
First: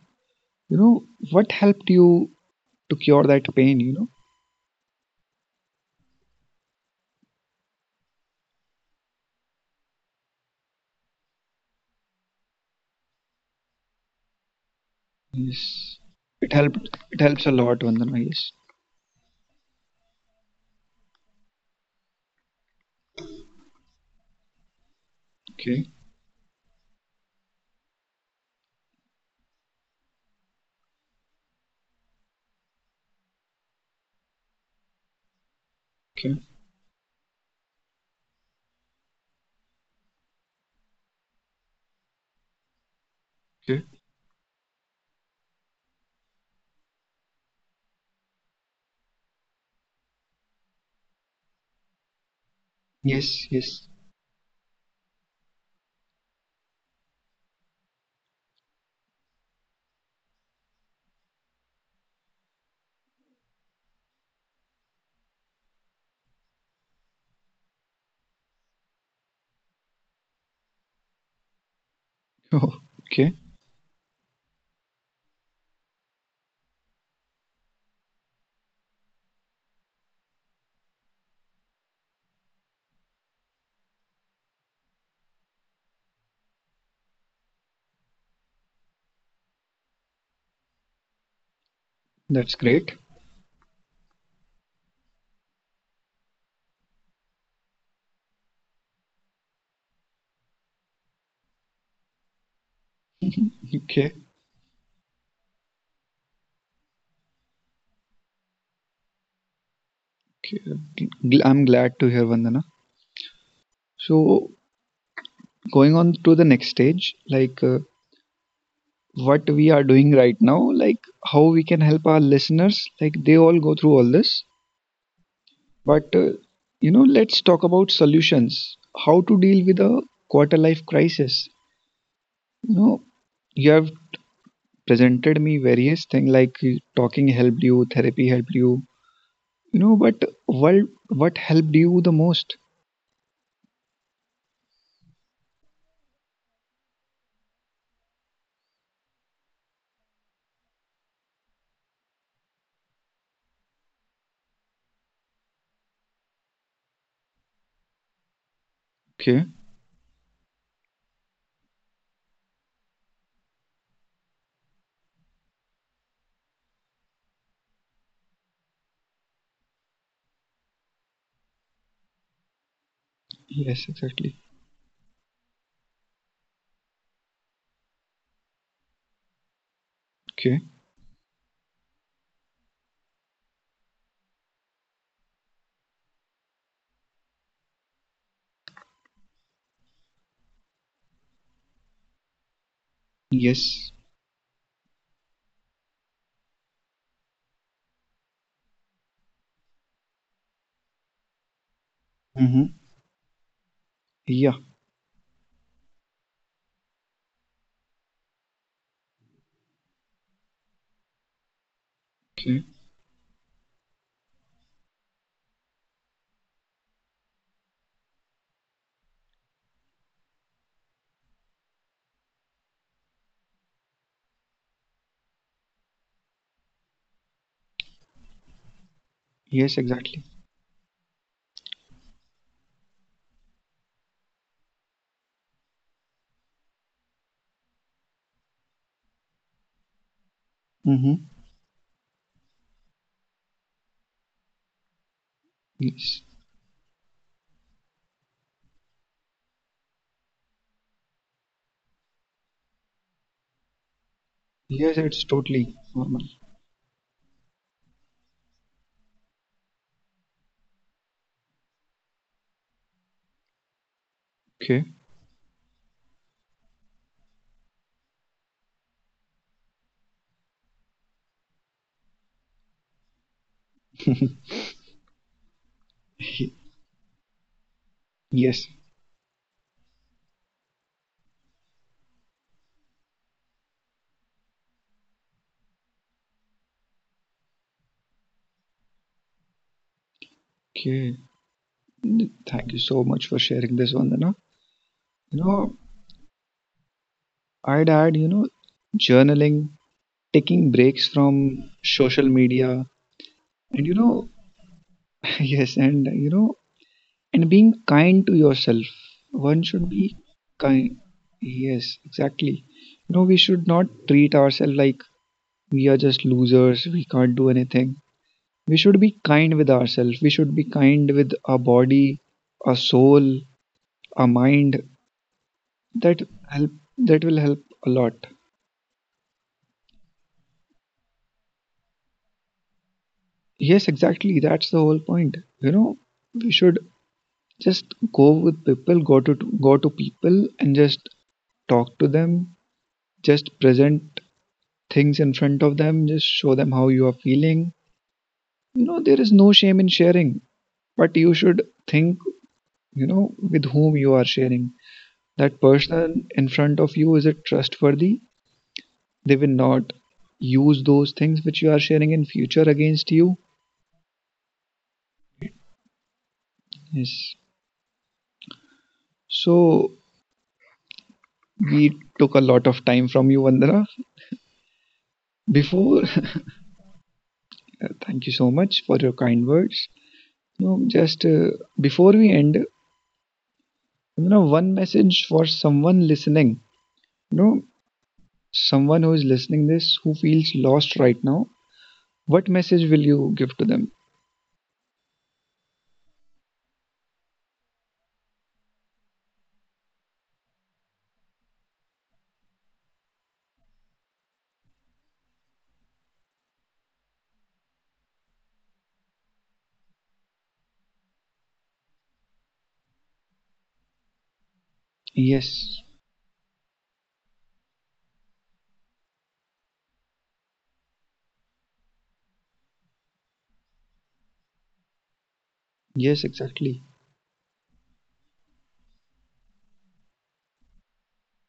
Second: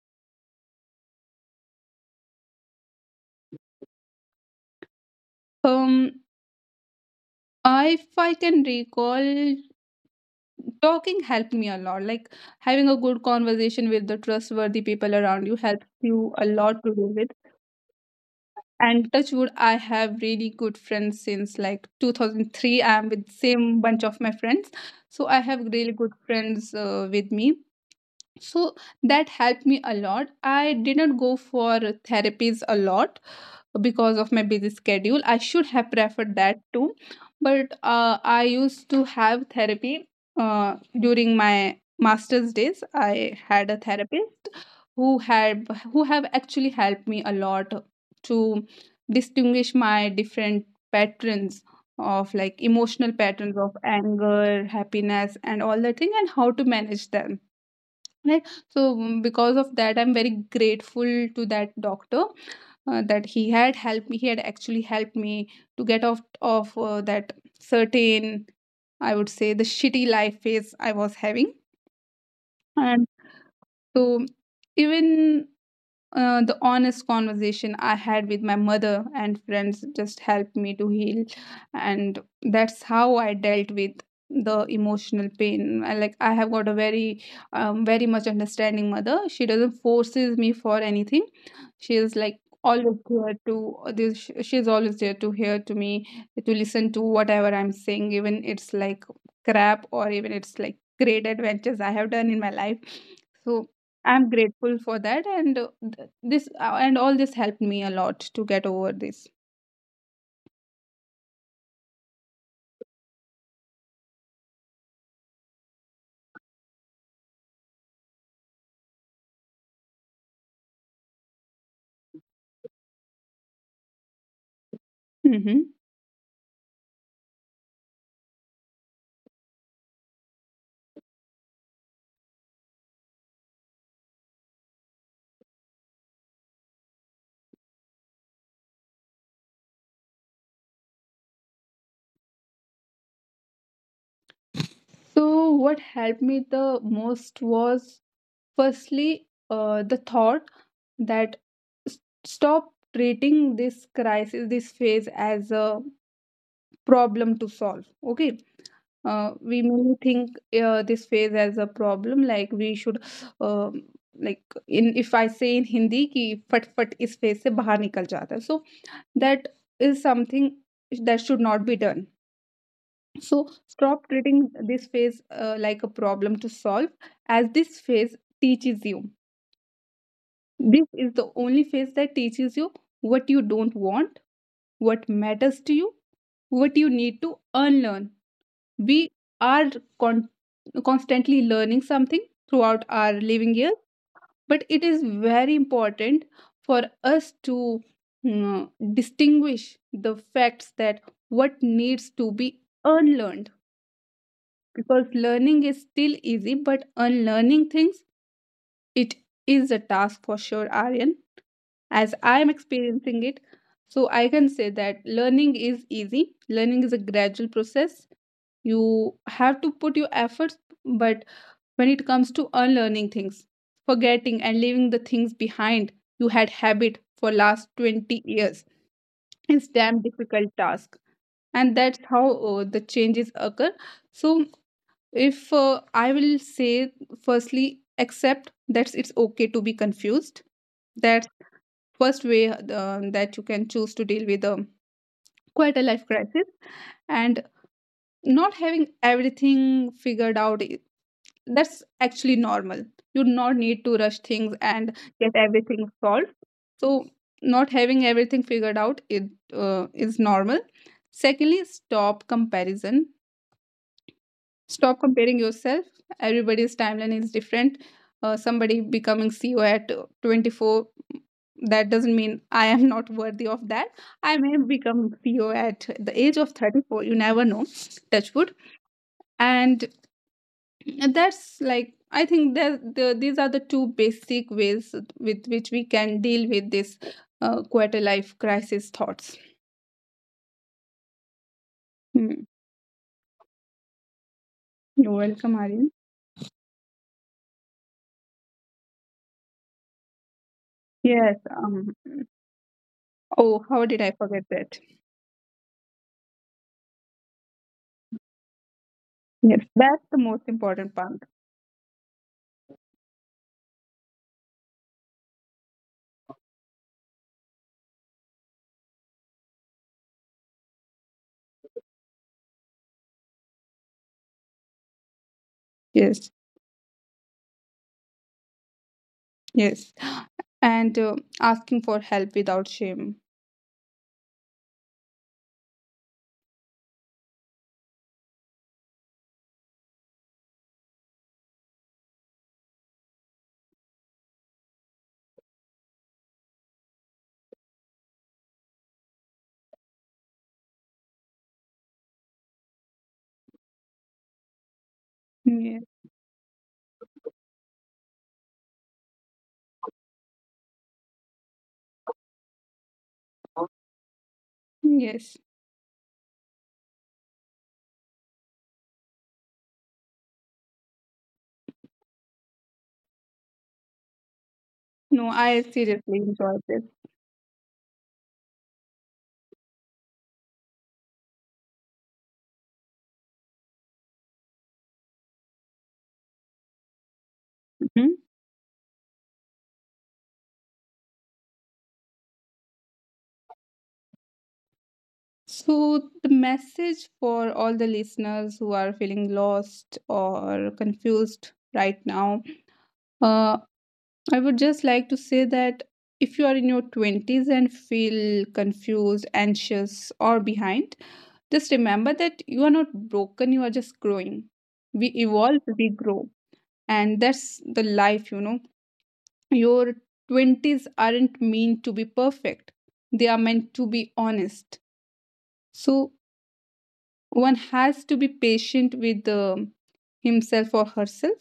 A: you know what helped you to cure that pain? You know,
B: Um, I, if I can recall, talking helped me a lot. Like having a good conversation with the trustworthy people around you helps
A: yes,
B: you a
A: it
B: lot to
A: helped.
B: deal
A: It
B: with.
A: helps a lot, Vandana. Yes.
B: And touchwood, I have really good friends since like 2003. I'm with same bunch of my friends, so I have
A: Okay.
B: really good friends with me, so that helped me a lot. I didn't go for therapies a lot because of my busy schedule. I should have preferred
A: Okay.
B: that too, but I used to have therapy during my master's days. I had a
A: Okay.
B: therapist who have actually helped me a lot to distinguish my different patterns of like emotional
A: Yes.
B: patterns of
A: Yes.
B: anger, happiness and all that thing, and how to manage them right. So because of that I'm very grateful to that doctor, that he had helped me. He had actually helped me to get off of that certain, I would say, the shitty life phase I was having.
A: Oh,
B: And
A: okay.
B: so even the honest conversation I had with my mother and friends just helped me to heal. And that's how I dealt with the emotional pain. I, like I have got a very, very much understanding mother. She doesn't forces me for anything. She is like
A: That's
B: always
A: great.
B: there to this she's always there to hear to me, to listen to whatever I'm saying, even it's like crap or even it's like great adventures I have done in my life. So
A: Okay.
B: I'm grateful for that, and th- this and all this helped me a lot to get over this.
A: Okay. I'm glad to hear, Vandana. So going on to the next stage, like what we are doing right now, like how we can help our listeners, like they all go through all this.
B: Hmm.
A: But you know, let's talk about solutions. How to deal with a quarter life crisis? You know, you have presented me various things like talking helped you, therapy helped you. You know, but what helped you the most?
B: So, what helped me the most was firstly the thought that s- stop treating this crisis, this phase, as a problem to solve. Okay,
A: Okay.
B: we may think this phase as a problem, like we should um like in, if I say in Hindi, ki fat fat is phase se bahar nikal jata hai. So that is something that should not be done. So
A: Yes,
B: stop
A: exactly.
B: treating this phase like a problem to solve, as this phase teaches you,
A: Okay.
B: this is the only phase that teaches you what you don't want, what matters to you, what you need to unlearn. We are con- constantly learning something throughout our living years,
A: Yes.
B: but it is very important for us to mm, distinguish the facts that what needs to be
A: Mm-hmm.
B: unlearned,
A: Yeah.
B: because learning is still easy, but unlearning things, it is a task for sure, Aryan, as I am
A: Okay.
B: experiencing it. So I can say that learning is easy. Learning is a gradual process. You have to put your efforts, but when it comes to unlearning things, forgetting and leaving the things behind you had habit for last 20 years, it's
A: Yes,
B: damn
A: exactly.
B: difficult task. And that's how the changes occur. So if I will say, firstly, accept that it's okay to be confused.
A: Mm-hmm.
B: That's first way that you can choose to deal with quite a life
A: Yes.
B: crisis. And not having everything figured out, that's actually normal. You do not need to rush things
A: Yes,
B: and
A: it's
B: get
A: totally
B: everything
A: normal.
B: solved. So not having everything figured out, it is normal. Secondly, stop comparison.
A: Okay.
B: Stop comparing yourself. Everybody's timeline is different. Somebody becoming CEO at 24, that doesn't mean I am not worthy of that. I may become CEO at the age of 34. You never know. Touch wood.
A: Yes.
B: And that's like, I think that the, these are the two basic ways with which we can deal with this quarter life crisis thoughts.
A: Okay.
B: Hmm.
A: Thank you so much for sharing this, one, Vandana.
B: You're
A: You
B: welcome,
A: know,
B: Aryan.
A: I'd add, journaling, taking breaks
B: Yes.
A: from social media,
B: Oh,
A: and
B: how did I forget that?
A: yes, and and being kind to yourself. One
B: Yes,
A: should
B: that's
A: be
B: the most
A: kind.
B: important part.
A: Yes, exactly. You know, we should not treat ourselves like we are just losers, we can't do anything. We should be kind with ourselves. We should be kind with our body, our soul, our mind. That
B: Yes,
A: help that will help a lot.
B: yes. And asking for help without shame.
A: Yes, exactly. That's the whole point. We should Just go with people, go to people and just talk to them, just present things in front of them, just show them how you are feeling. You know, there is no shame in sharing, but you should think, you know, with whom you are sharing. That
B: Yes,
A: person in front of you, is it trustworthy? They will not use those things which you are sharing in future against you.
B: yes.
A: Yes. So we took a lot of time from you, Vandana.
B: No, I
A: Before,
B: seriously enjoyed this.
A: thank you so much for your kind words. You know, just Before we end, one message for someone listening, you know,
B: Mhm.
A: someone who is listening this who feels lost right now. What message will you give to them?
B: So, the message for all the listeners who are feeling lost or confused right now, uh, I would just like to say that if you are in your 20s and feel confused, anxious, or behind, just remember that you are not broken, you are just growing. We evolve,
A: Yes,
B: we grow. And that's the life, you know. Your 20s aren't meant to be perfect, they are meant to be honest. So
A: yes, exactly.
B: one has to be patient with himself or herself.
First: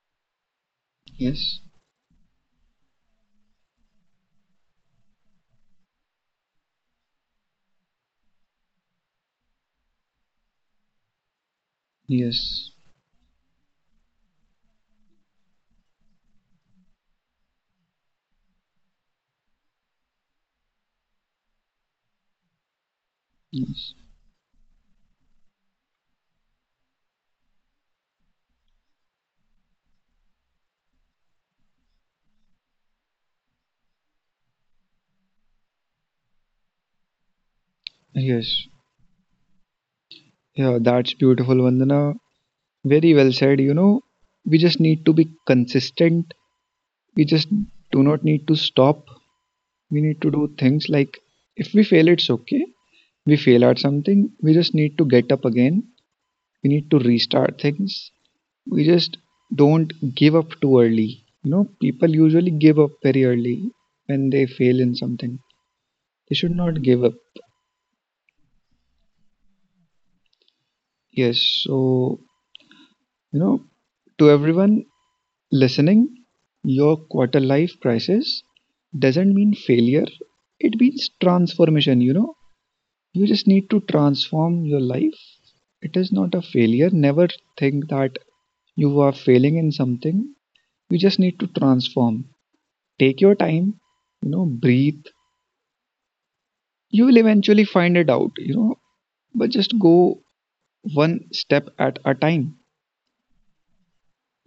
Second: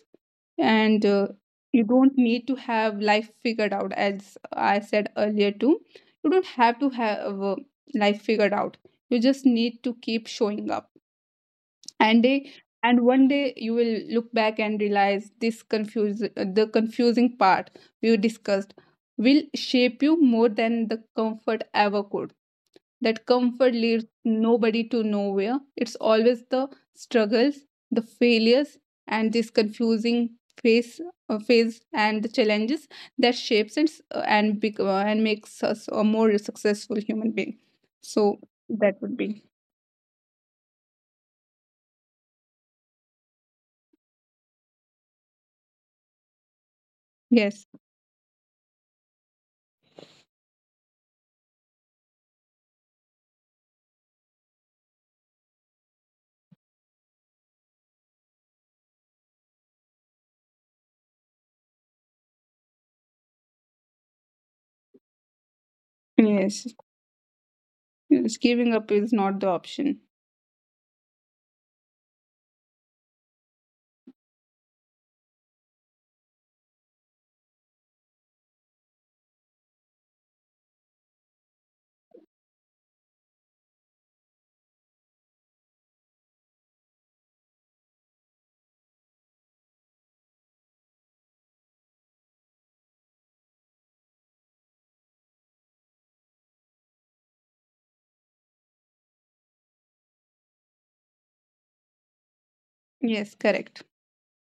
B: And
A: Yes,
B: you don't need to have life figured out, as I said earlier, too. You don't have to have life figured out. You just need to keep showing up, and they
A: yes,
B: and one day you will look back and realize this confuse the confusing part we discussed will shape you more than the comfort ever could. That comfort
A: yes,
B: leads nobody to nowhere. It's always the struggles, the failures, and this confusing phase phase and the challenges, that shapes and and makes us a more successful human being. So
A: yes.
B: that would be
A: Yeah, that's beautiful, Vandana. Very well said. You know, we just need to be consistent. We just
B: yes,
A: do not need to stop. We need to do things like if we fail, it's okay. We fail at something, we just need to get up again, we need to restart things, we just don't give up too early. You know, people usually give up very early when they fail in something. They should
B: yes.
A: not give up.
B: Yes, giving up is not the option.
A: Yes. So you know, to everyone listening, your quarter life crisis doesn't mean failure, it means transformation. You know, you just need to transform your life. It is not a failure. Never think that you are failing in something. You just need to transform, take your time, you know, breathe. You will eventually find it out. You know, but just go one step at a time.
B: Yes, correct.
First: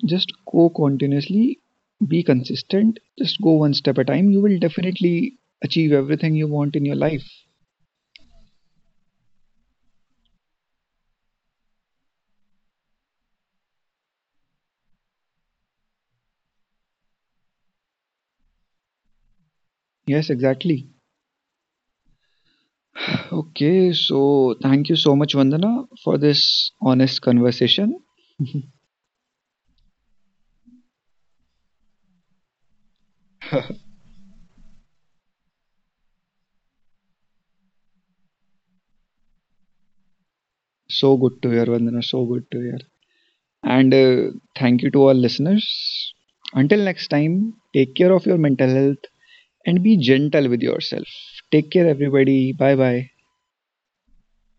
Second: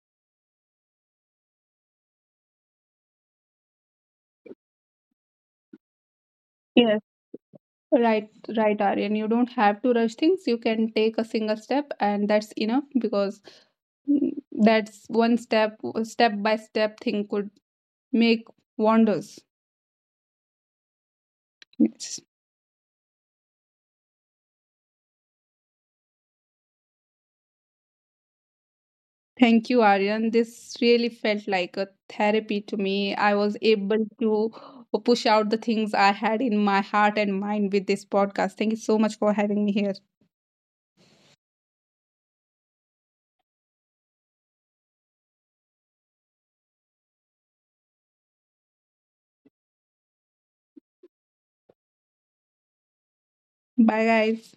A: Just go continuously, be consistent, just go one step at a time, you will definitely achieve everything you want in your
B: Yes.
A: life.
B: Right, right, Aryan. You don't have to rush things. You can take a single step, and that's enough because, that's one step, step by step thing could make wonders.
A: Yes, exactly.
B: Yes.
A: Okay, so thank you so much, Vandana, for this honest conversation.
B: Thank you, Aryan. This really felt like a therapy to me. I was able to push out the things I had in my heart and mind with this podcast. Thank you so much for having me here.
A: So good to hear, Vandana. So good to hear. And thank you to our listeners. Until next time, take care of your mental health and be gentle with yourself. Take care, everybody. Bye bye.
B: Bye, guys.